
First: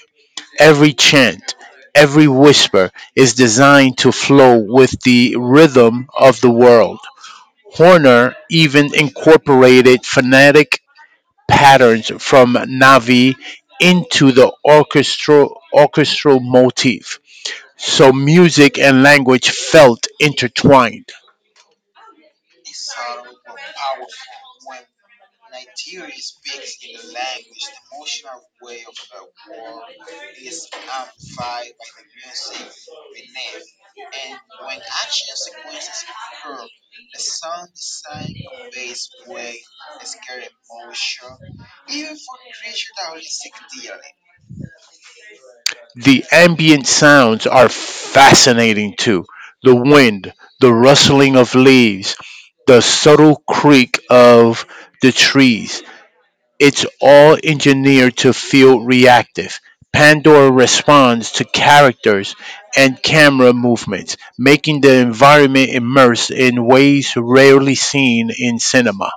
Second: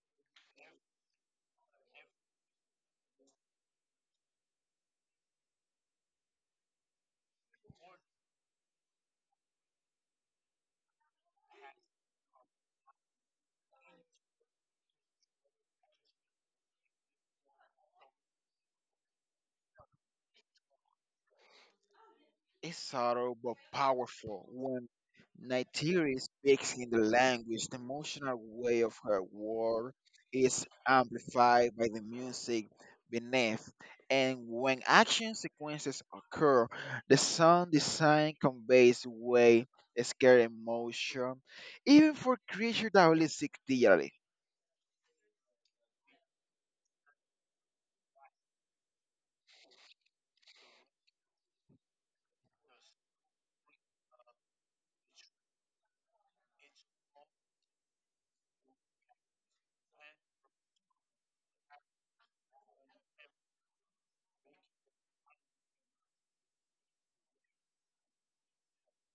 Speaker 1: Every chant, every whisper is designed to flow with the rhythm of the world. Horner even incorporated phonetic patterns from Navi into the orchestral motif, so music and language felt intertwined.
Speaker 2: It's subtle but powerful when Nigeri speaks in the language, the emotional way of her world is amplified by the music beneath. And when action sequences occur, the sound design conveys way a scary emotion, even for creatures that only seek digitally.
Speaker 1: The ambient sounds are fascinating too, the wind, the rustling of leaves, the subtle creak of the trees. It's all engineered to feel reactive. Pandora responds to characters and camera movements, making the environment immersive in ways rarely seen in cinema.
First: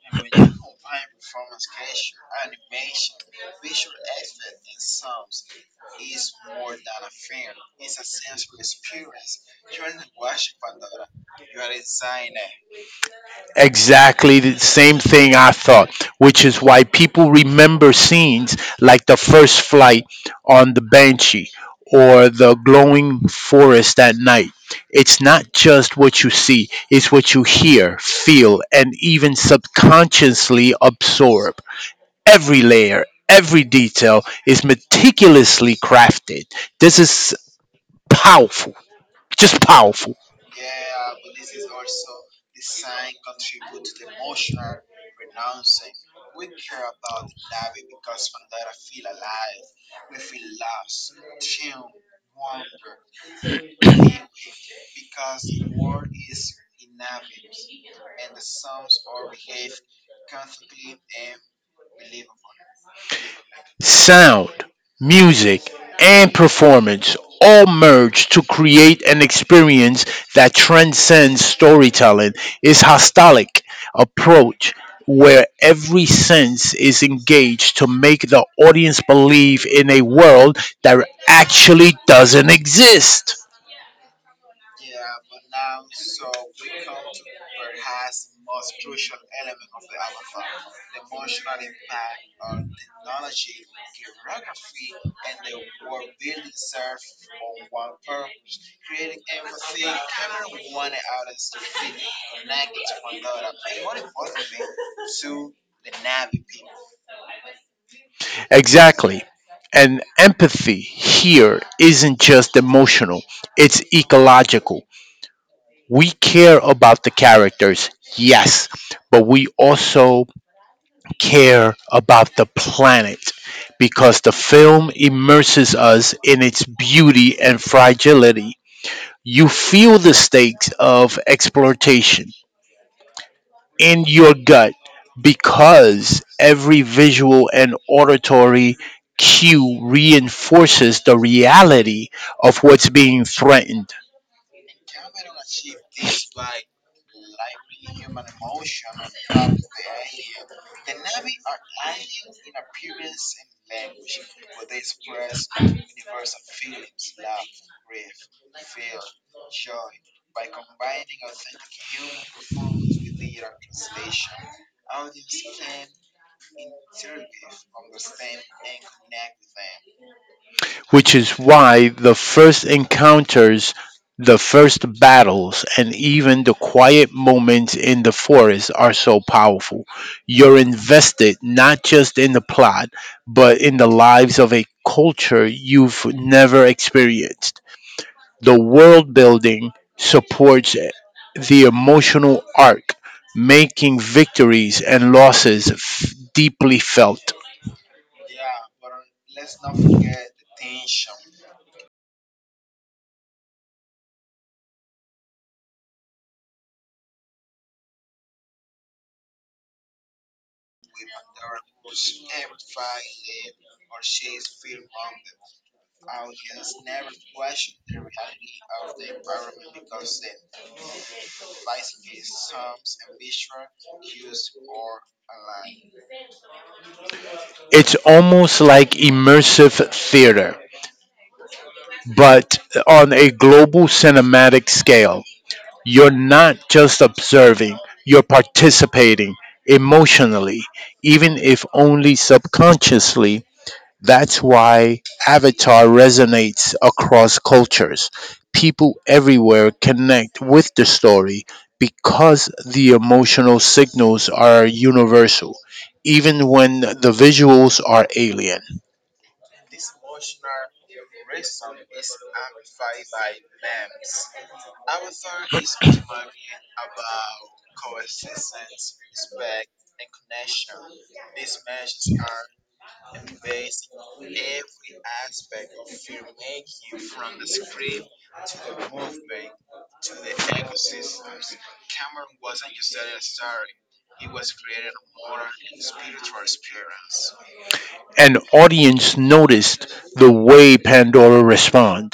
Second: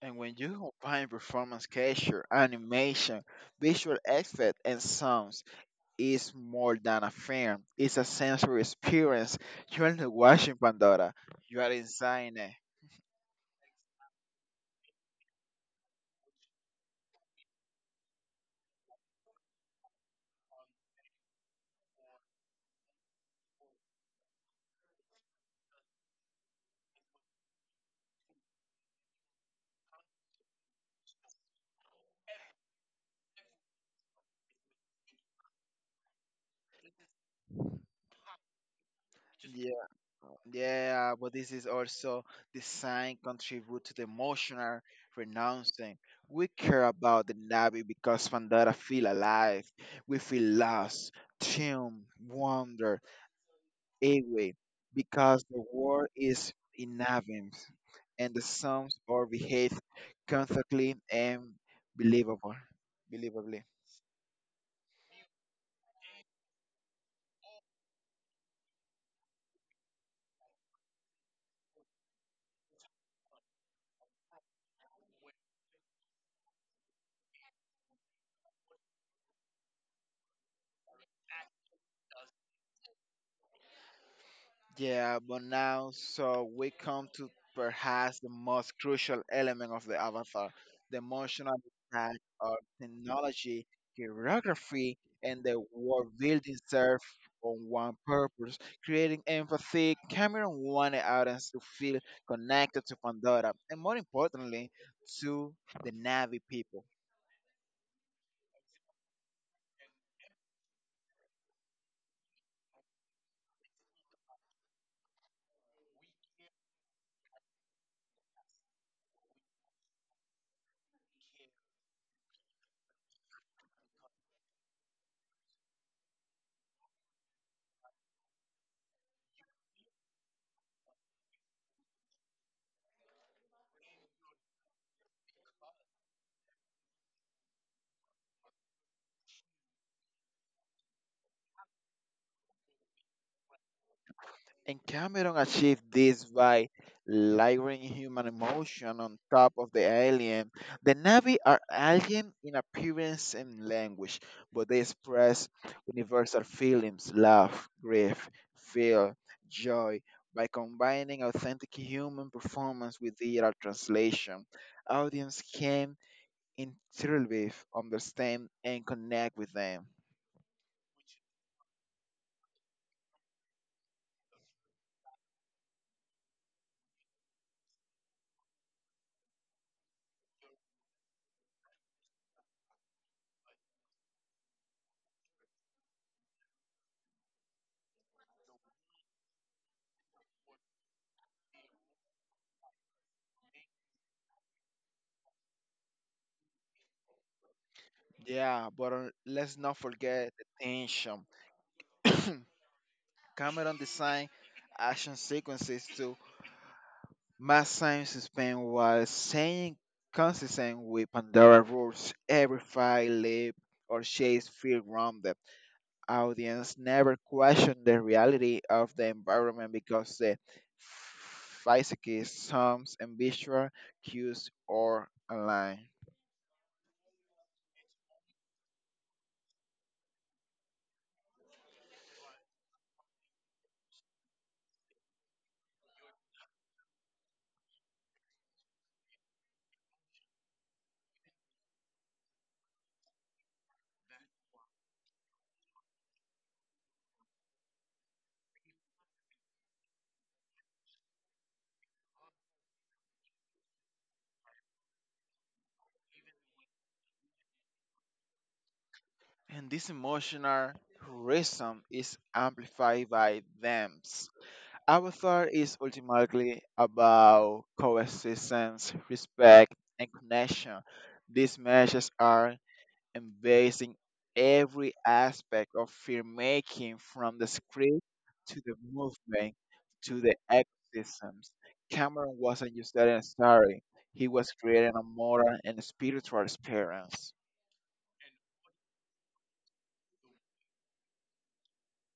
Speaker 2: And when you combine performance capture, animation, visual effect, and sound is more than a film. It's a sensory experience. You are not watching Pandora. You are inside it.
Speaker 1: Exactly the same thing I thought, which is why people remember scenes like the first flight on the Banshee or the glowing forest at night. It's not just what you see, it's what you hear, feel, and even subconsciously absorb. Every layer, every detail is meticulously crafted. This is powerful, just
Speaker 2: Yeah,
Speaker 1: powerful.
Speaker 2: yeah, but this is also design contribute to the emotional renouncing. We care about the Navi because Pandora feel alive. We feel lost, tune, wonder, away because the war is in inevitable and the sums are behaved constantly and believable. Believably.
Speaker 1: Sound, music, and performance all merge to create an experience that transcends storytelling. Is hostilic approach where every sense is engaged to make the audience believe in a world that actually doesn't exist.
Speaker 2: Yeah, but now, so we come to perhaps the most crucial element of the avatar the emotional impact of technology, choreography, and the world building serve on one purpose, creating empathy. Cameron wanted audience to feel connected to Pandora, and more importantly, to the Navi people.
Speaker 1: Exactly. And empathy here isn't just emotional, it's ecological. We care about the characters, yes, but we also care about the planet because the film immerses us in its beauty and fragility. You feel the stakes of exploitation in your gut because every visual and auditory cue reinforces the reality of what's being threatened.
Speaker 2: And Cameron achieved this by layering human emotion on top of the alien. The Navi are alien in appearance and language, but they express universal feelings love, grief, fear, joy by combining authentic human performance with digital translation. Audience can intuitively understand and connect with them.
Speaker 1: Which is why the first encounters, the first battles, and even the quiet moments in the forest are so powerful. You're invested not just in the plot, but in the lives of a culture you've never experienced. The world building supports the emotional arc, making victories and losses deeply felt.
Speaker 2: Yeah, but let's not forget the tension. Cameron designed action sequences to mask time suspense while staying consistent with Pandora rules. Every fight, leap, or chase feel grounded. Audience never question the reality of the environment because the physics, sounds and visual cues are aligned.
Speaker 1: It's almost like immersive theater but on a global cinematic scale. You're not just observing, you're participating emotionally, even if only subconsciously. That's why Avatar resonates across cultures. People everywhere connect with the story because the emotional signals are universal, even when the visuals are alien.
Speaker 2: And this emotional reason is amplified by them. Avatar is ultimately about coexistence, respect, and connection. These measures are embracing every aspect of filmmaking from the script to the movement to the ecosystems. Cameron wasn't just telling a story, he was creating a moral and spiritual experience.
Speaker 1: An audience noticed the way Pandora responded,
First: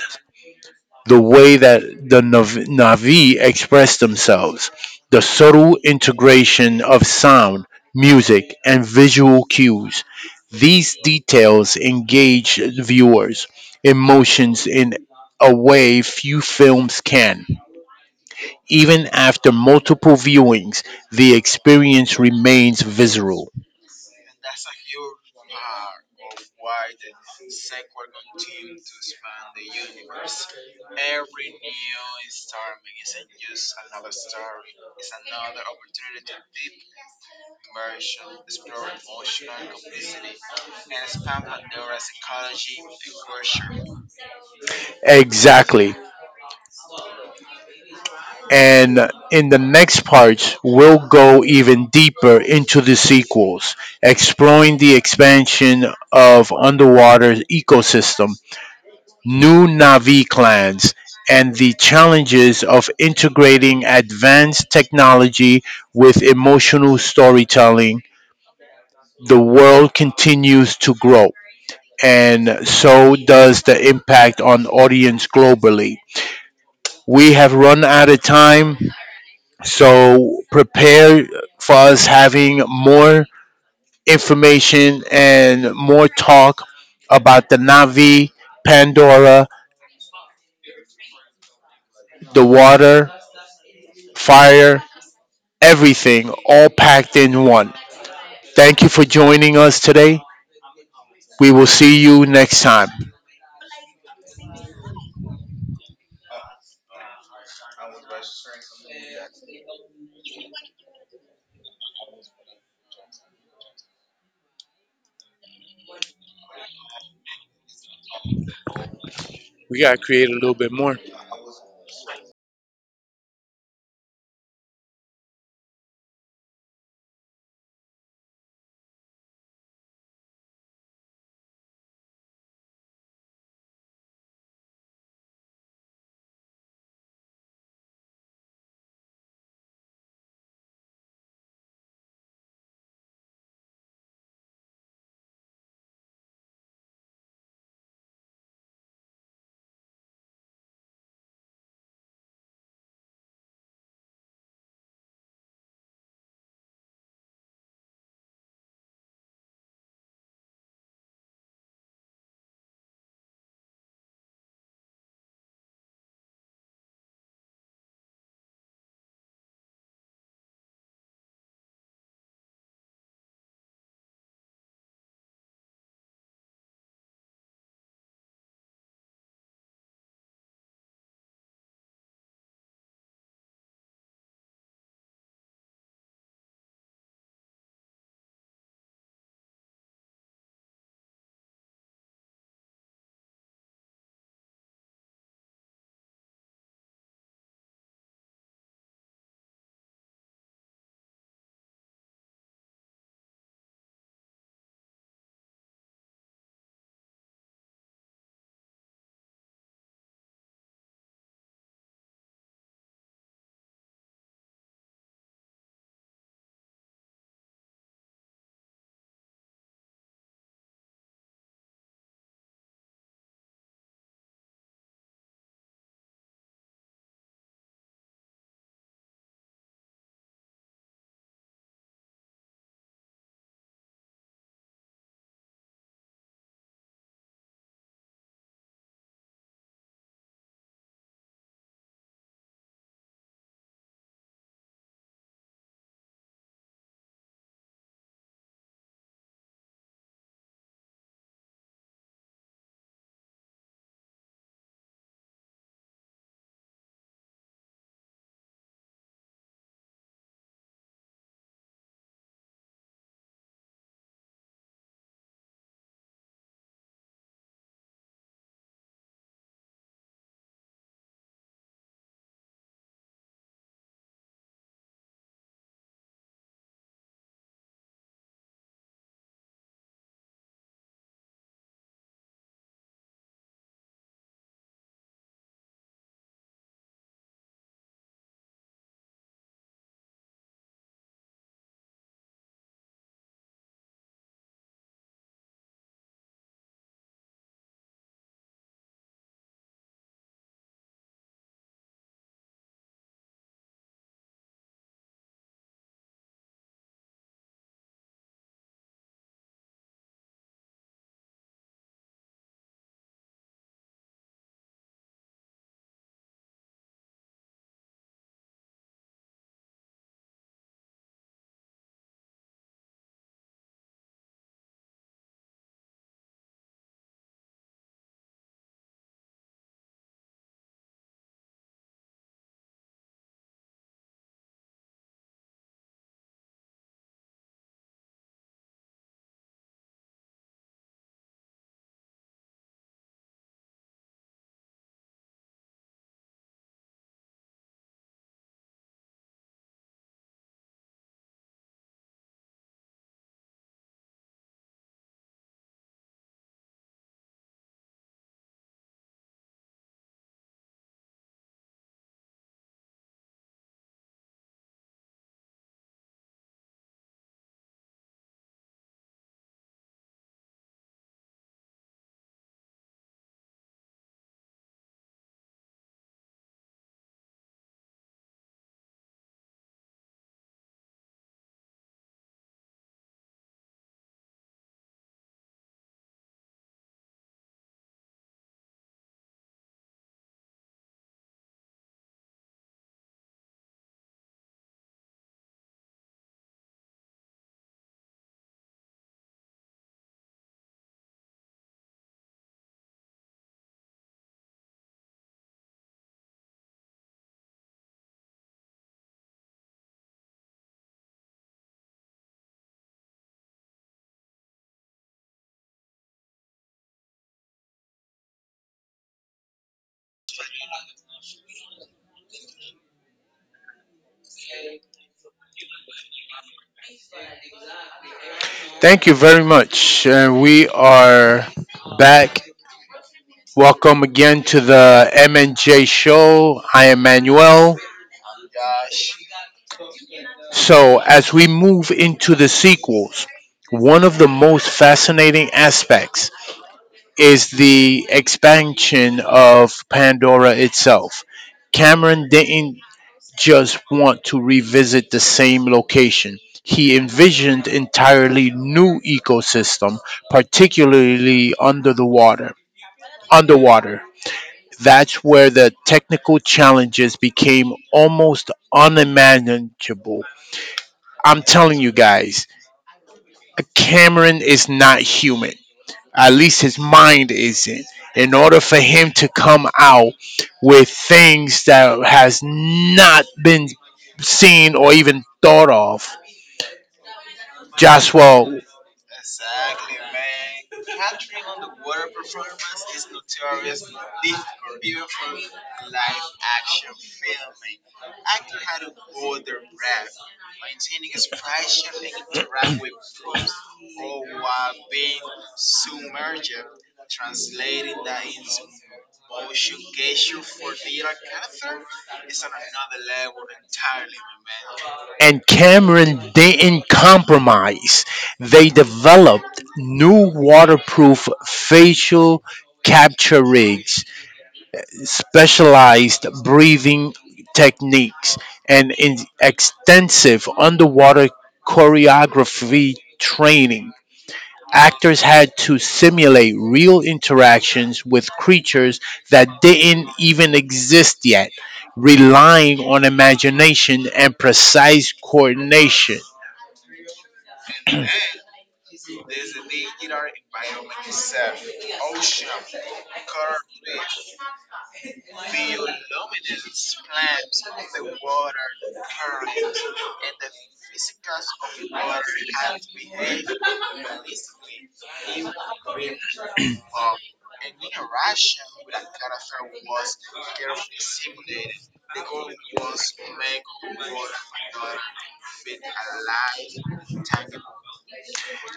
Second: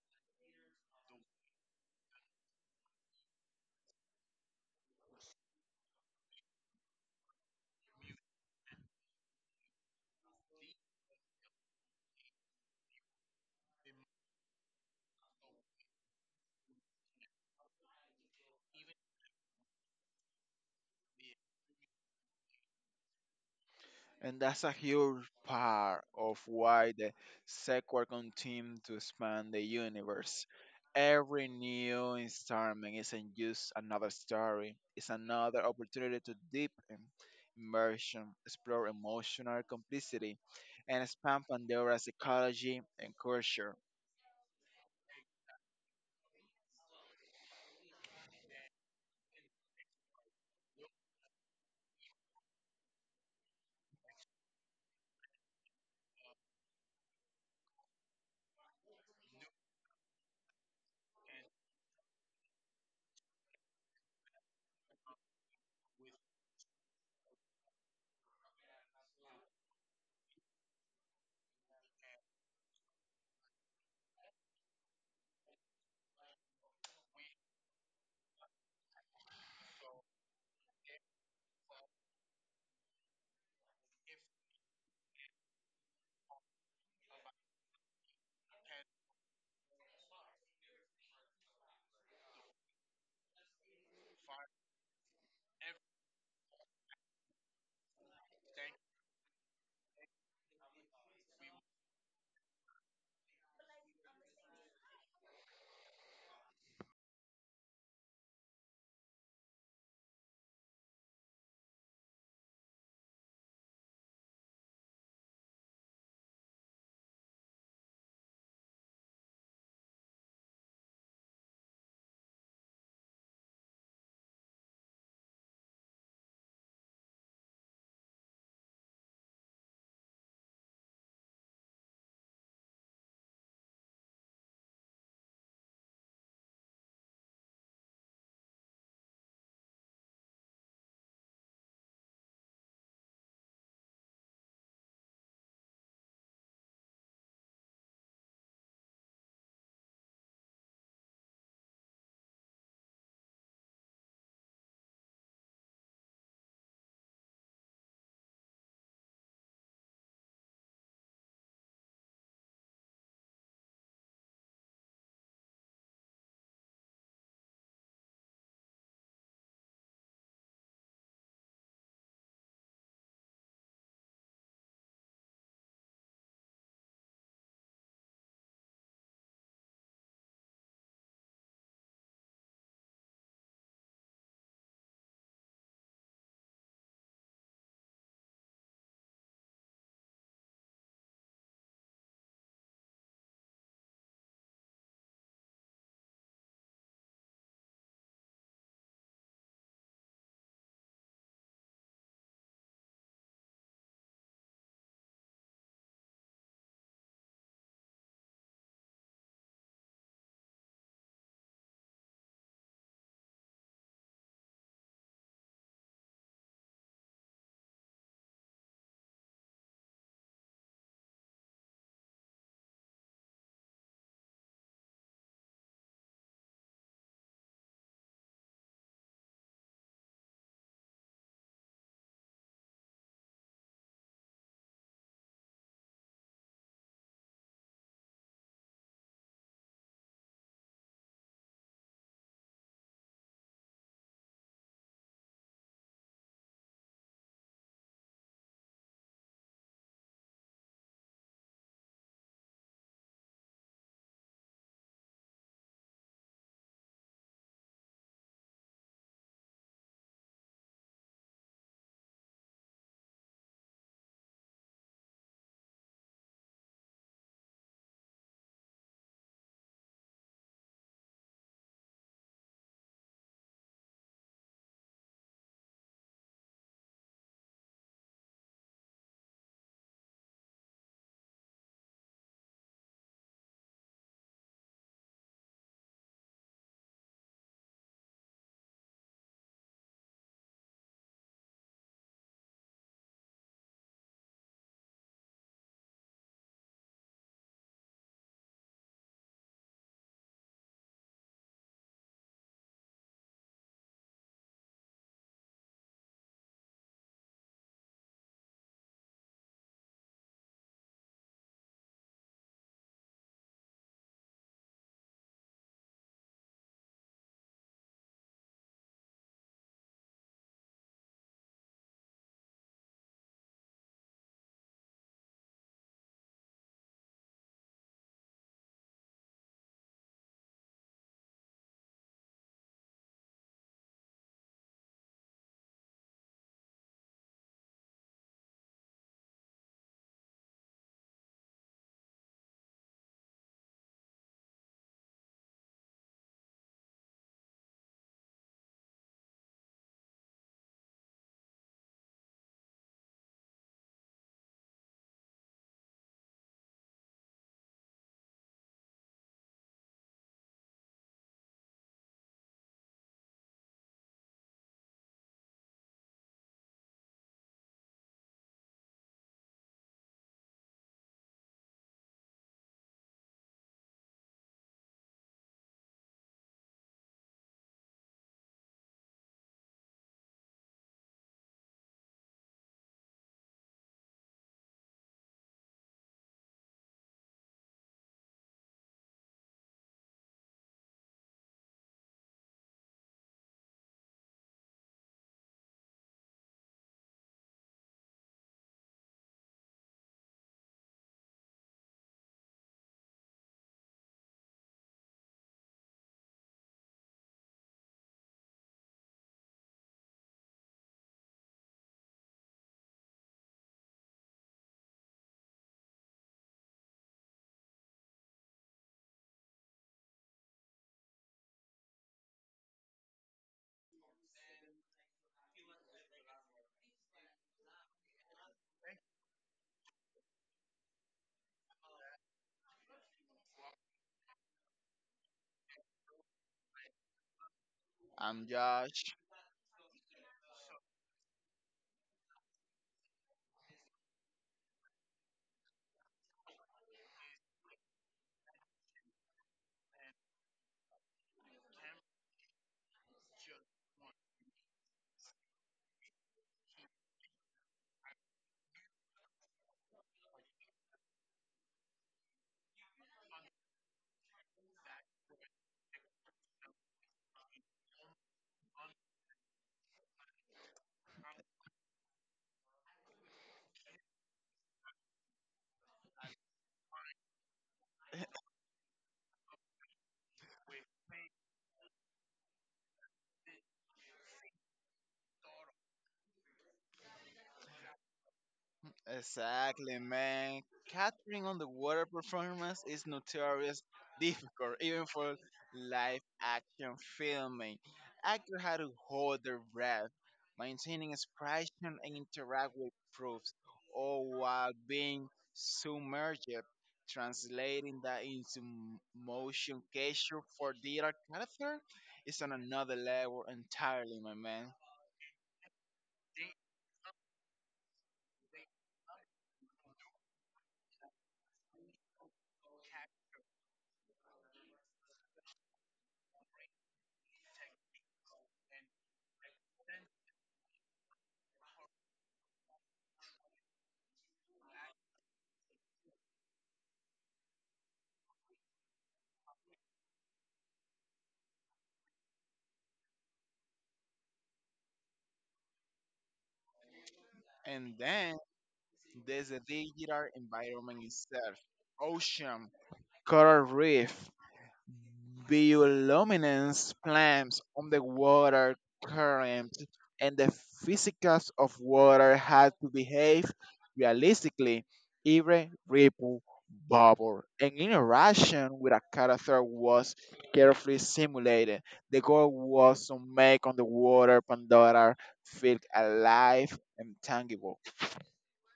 Speaker 1: the way that the Navi expressed themselves, the subtle integration of sound, music, and visual cues. These details engage viewers' emotions in a way few films can. Even after multiple viewings, the experience remains visceral.
Speaker 2: And that's a huge part of why the sequel continues to expand the universe. Every new installment isn't just another story, it's another opportunity to deepen immersion, explore emotional complicity, and expand Pandora's ecology and culture.
Speaker 1: Exactly. And in the next parts, we'll go even deeper into the sequels, exploring the expansion of underwater ecosystem, new Navi clans, and the challenges of integrating advanced technology with emotional storytelling. The world continues to grow, and so does the impact on audience globally. We have run out of time, so prepare for us having more information and more talk about the Navi, Pandora, the water, fire, everything, all packed in one. Thank you for joining us today. We will see you next time. Thank you very much. And we are back. Welcome again to the MNJ show. I am Manuel.
Speaker 2: I'm Josh.
Speaker 1: So, as we move into the sequels, one of the most fascinating aspects is the expansion of Pandora itself. Cameron didn't just want to revisit the same location. He envisioned entirely new ecosystem, particularly under the water. Underwater. That's where the technical challenges became almost unmanageable. I'm telling you guys, Cameron is not human. At least his mind isn't. In order for him to come out with things that has not been seen or even thought of, Joshua.
Speaker 2: Exactly, man. Catering on the water performance is notorious difficult, even for live action filming. Actors had to hold their breath, maintaining expression and interact with proofs, all while being submerged, translating that into motion capture for theater character is on another level entirely, my man.
Speaker 1: And Cameron didn't compromise. They developed new waterproof facial capture rigs, specialized breathing techniques, and in extensive underwater choreography training. Actors had to simulate real interactions with creatures that didn't even exist yet, relying on imagination and precise coordination,
Speaker 2: And then there's a digital environment itself, ocean, coral reef, bioluminescence plants, underwater currents, and the physics of water had to behave realistically. Every ripple, bubble, and interaction with a character was carefully simulated. The goal was to make underwater Pandora feel alive and tangible.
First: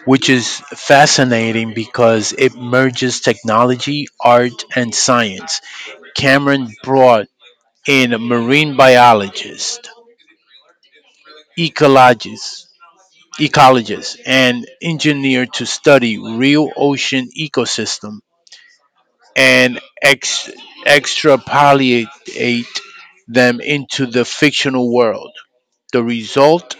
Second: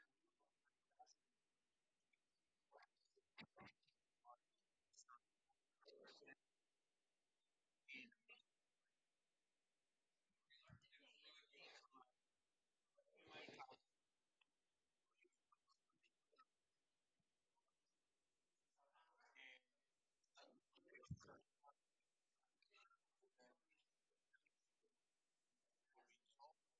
Speaker 1: which is fascinating because it merges technology, art, and science. Cameron brought in marine biologist, ecologist, ecologist, and engineer to study real ocean ecosystem and extrapolate them into the fictional world. The result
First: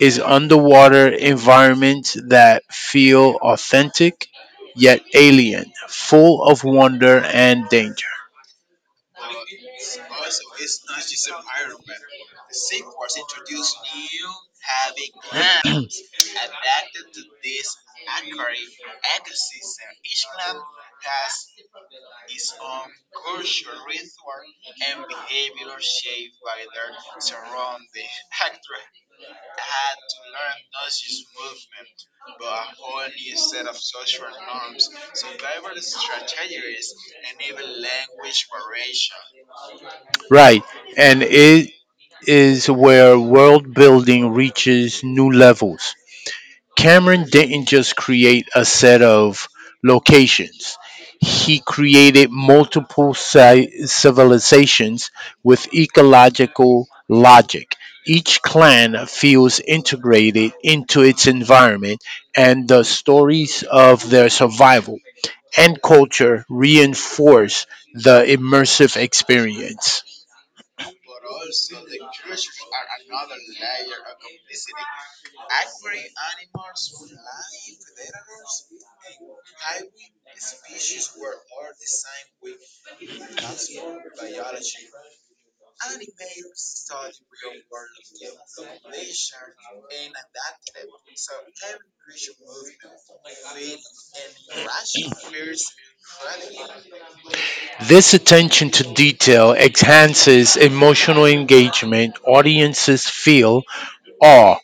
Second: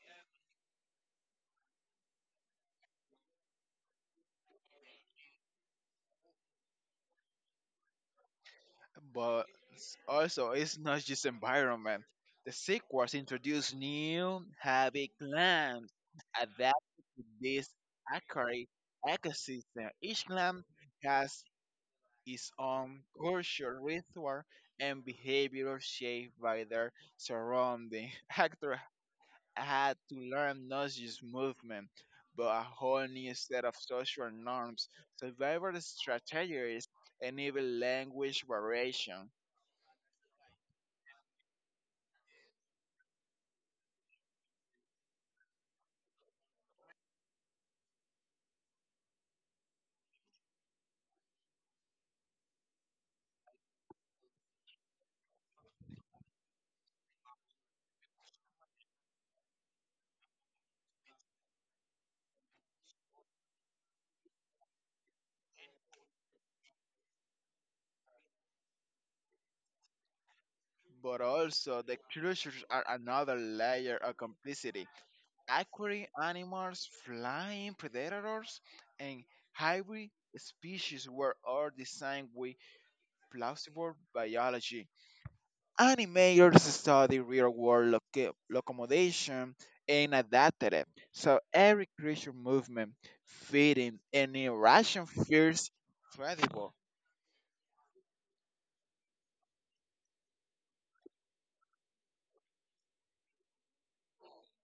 Speaker 1: is underwater environments that feel authentic yet alien, full of wonder and danger.
Speaker 2: But also it's not just environment. The sequels introduce new habit clams adapted to this aquatic ecosystem. Each clam has its own culture, ritual, and behavior shaped by their surrounding. Actors had to learn not just movement, but a whole new set of social norms, survival strategies, and even language variation.
Speaker 1: Right. And it is where world building reaches new levels. Cameron didn't just create a set of locations, he created multiple civilizations with ecological logic. Each clan feels integrated into its environment, and the stories of their survival and culture reinforce the immersive experience.
Speaker 2: But also the creatures are another layer of complexity. Aquatic animals, flying predators, and hybrid species were all designed with plausible biology. Animators study real world locomotion and adapted it. So every creature movement, feeding, and interaction feels credible.
Speaker 1: This attention to detail enhances emotional engagement. Audiences feel awe,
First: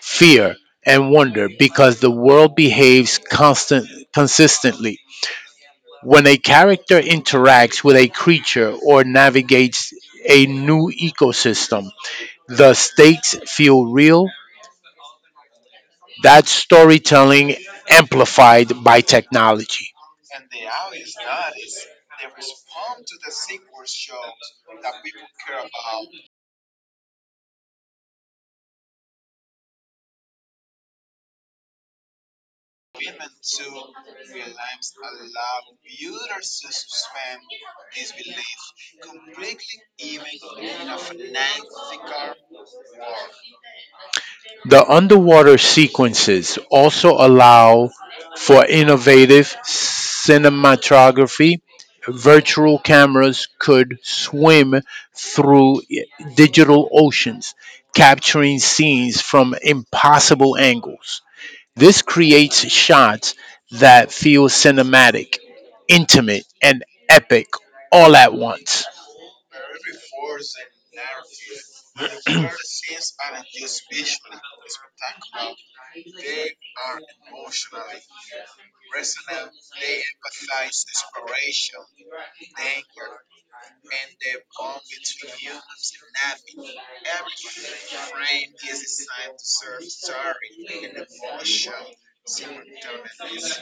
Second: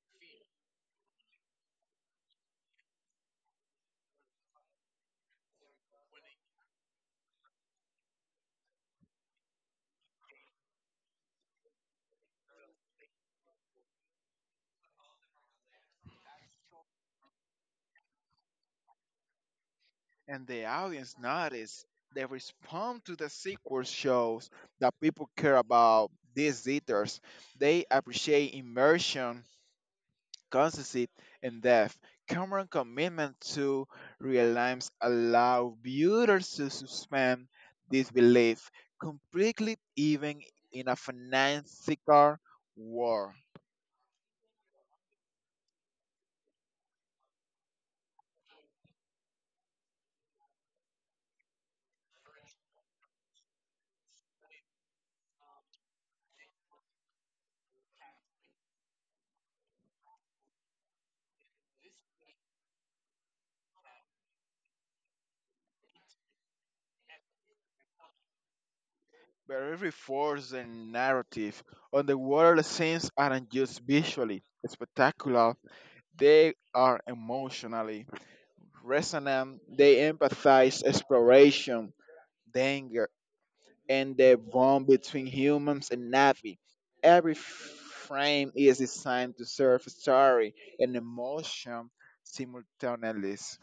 Speaker 1: fear, and wonder because the world behaves consistently. When a character interacts with a creature or navigates a new ecosystem, the stakes feel real. That's storytelling amplified by technology.
Speaker 2: And the audience notice. They respond to the sequel shows that people care about these theaters. They appreciate immersion, consistency, and depth. Cameron's commitment to realism allow viewers to suspend disbelief completely, even in a fantastical world.
Speaker 1: The underwater sequences also allow for innovative cinematography. Virtual cameras could swim through digital oceans, capturing scenes from impossible angles. This creates shots that feel cinematic, intimate, and epic all at once.
Speaker 2: Very reinforces the narrative. Underwater scenes aren't just visually spectacular. They are emotionally resonant. They empathize exploration, danger, and the bond between humans and Navi. Every frame is designed to serve story and emotion simultaneously.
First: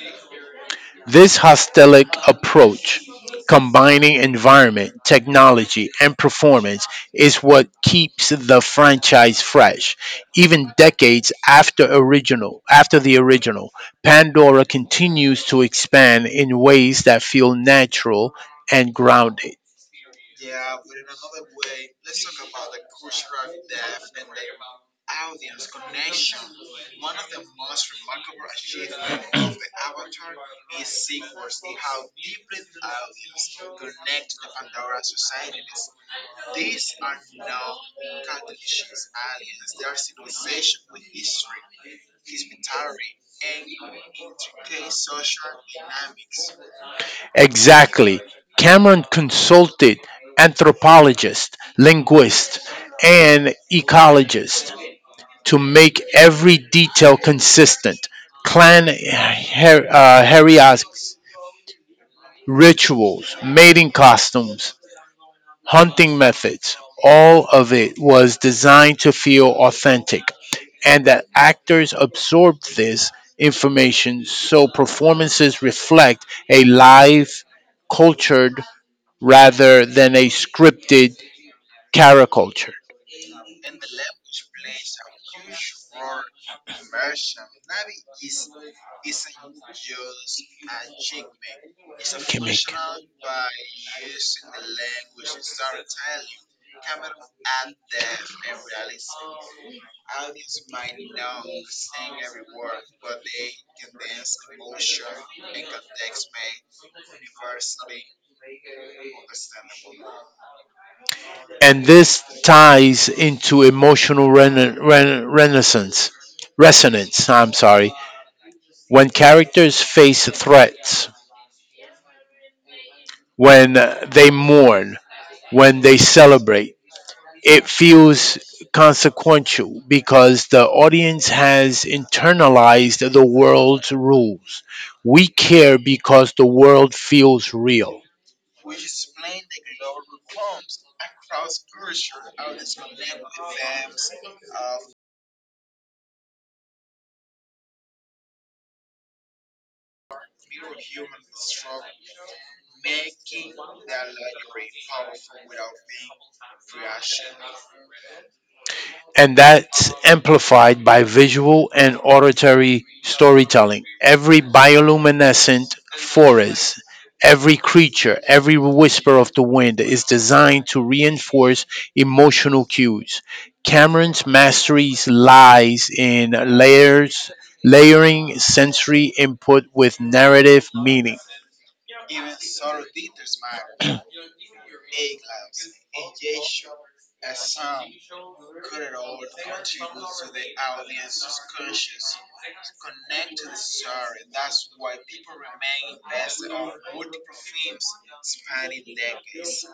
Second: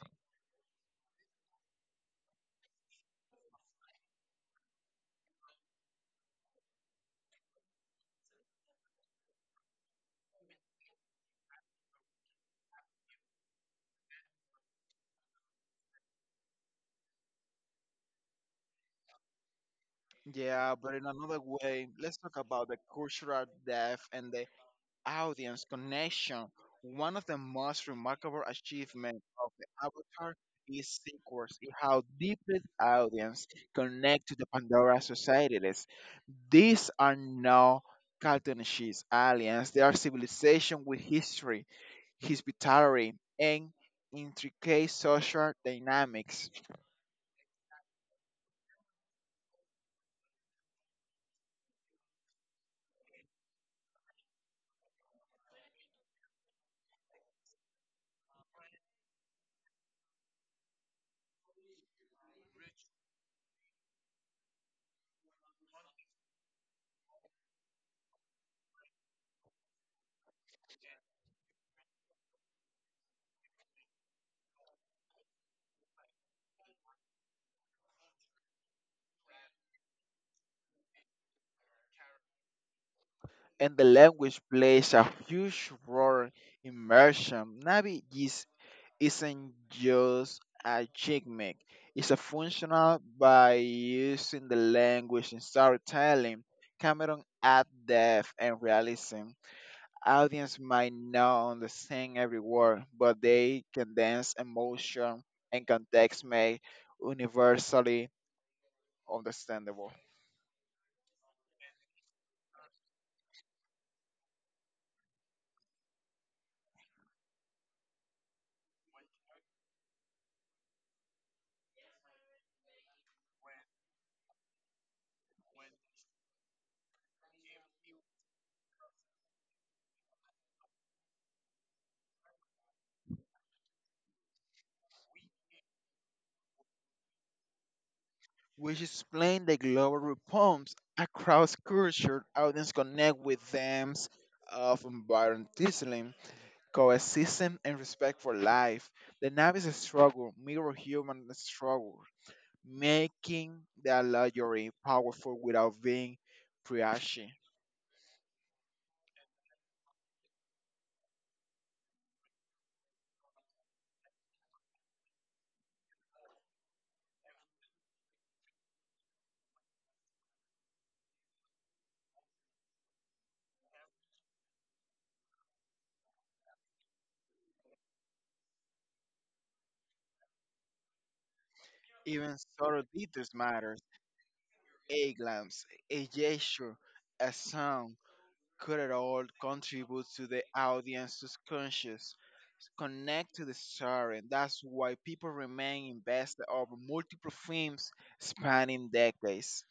Speaker 1: This hostelic approach, combining environment, technology, and performance, is what keeps the franchise fresh. Even decades after the original, Pandora continues to expand in ways that feel natural and grounded.
Speaker 2: Yeah, but in another way, let's talk about the cultural depth and the audience connection. One of the most remarkable achievements of the Avatar is sequence in how deeply the audience connect to the Pandora societies. These are no cartoonish aliens. They are civilization with history, hospitality, and intricate social dynamics.
Speaker 1: Exactly. Cameron consulted anthropologists, linguists, and ecologists to make every detail consistent. Clan herias, rituals, mating costumes, hunting methods, all of it was designed to feel authentic, and that actors absorbed this information so performances reflect a live, cultured rather than a scripted caricature.
Speaker 2: And the language plays a huge role in immersion. Navi is. Isn't just a gimmick. It's a
Speaker 1: Gimmick.
Speaker 2: functional by using the language in storytelling. Cameron adds depth and realism. Audience might not understand every word, but they condense emotion and context made universally understandable.
Speaker 1: And this ties into emotional renaissance, resonance, I'm sorry, when characters face threats, when they mourn, when they celebrate. It feels consequential because the audience has internalized the world's rules. We care because the world feels real.
Speaker 2: Which explain the global reforms across culture. Audience connect with themes of environmentalism coexistence and respect for life. The novice struggle mirror human struggle, making the allegory powerful without being preachy.
Speaker 1: And that's amplified by visual and auditory storytelling. Every bioluminescent forest, every creature, every whisper of the wind is designed to reinforce emotional cues. Cameron's masteries lies in layers layering sensory input with narrative meaning.
Speaker 2: Even subtle details matters. A glance, a gesture, a sound could at all contribute to the audience subconscious, connect to the story. That's why people remain invested over multiple films spanning decades.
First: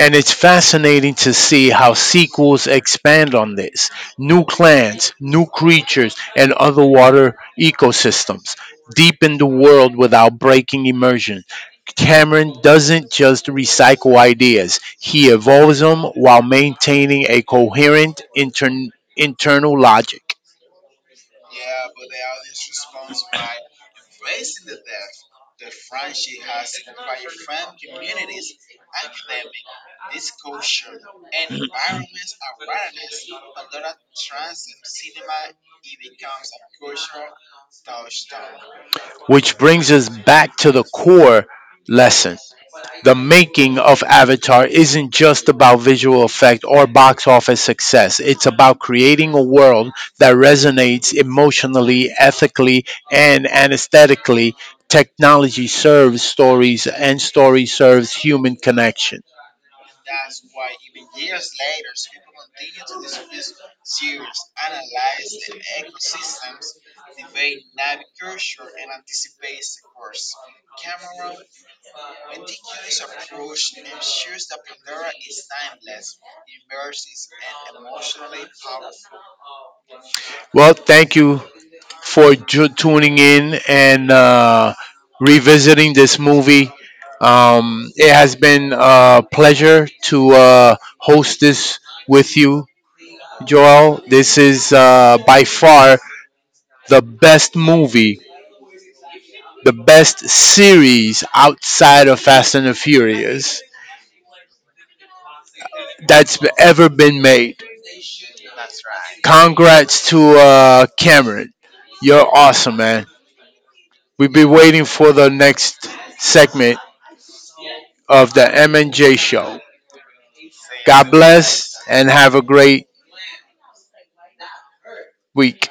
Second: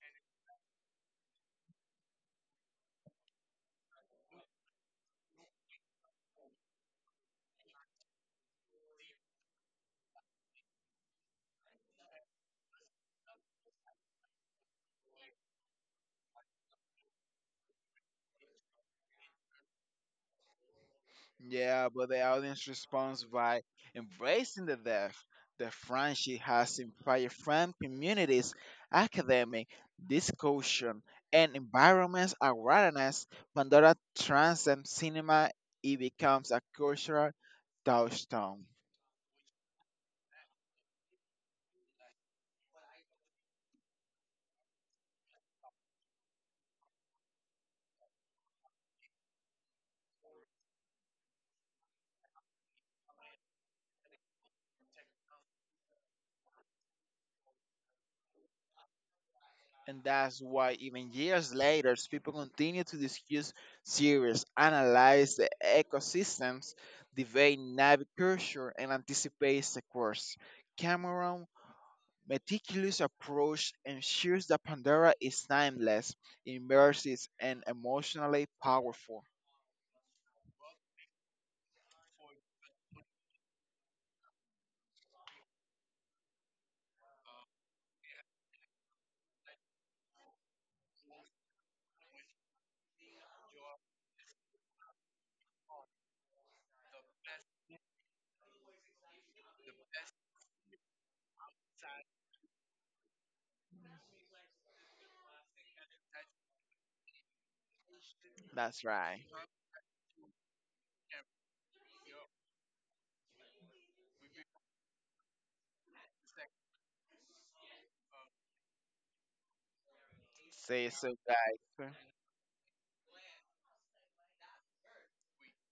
Speaker 1: And it's fascinating to see how sequels expand on this. New clans, new creatures, and other water ecosystems deepen the world without breaking immersion. Cameron doesn't just recycle ideas, he evolves them while maintaining a coherent internal logic.
Speaker 2: Yeah, but the audience responds by embracing the deaf. The friendship has inspired friend communities, academic discussion, and environments awareness. Pandora transcends cinema, it becomes a cultural touchstone.
Speaker 1: Which brings us back to the core lesson: the making of Avatar isn't just about visual effect or box office success. It's about creating a world that resonates emotionally, ethically, and aesthetically. Technology serves stories, and story serves human connection.
Speaker 2: And that's why, even years later, people continue to discuss series, analyze the ecosystems, debate navigature, and anticipate sequels. Cameron meticulous approach ensures that Pandora is timeless, immersive, and emotionally powerful.
Speaker 1: Well, thank you for tuning in and revisiting this movie. It has been a pleasure to host this with you, Joel. This is by far the best movie, the best series outside of Fast and the Furious that's ever been made.
Speaker 2: That's right.
Speaker 1: Congrats to Cameron. You're awesome, man. We've been waiting for the next segment of the M&J show.
Speaker 2: Say
Speaker 1: God
Speaker 2: so,
Speaker 1: bless
Speaker 2: guys.
Speaker 1: and have a great week.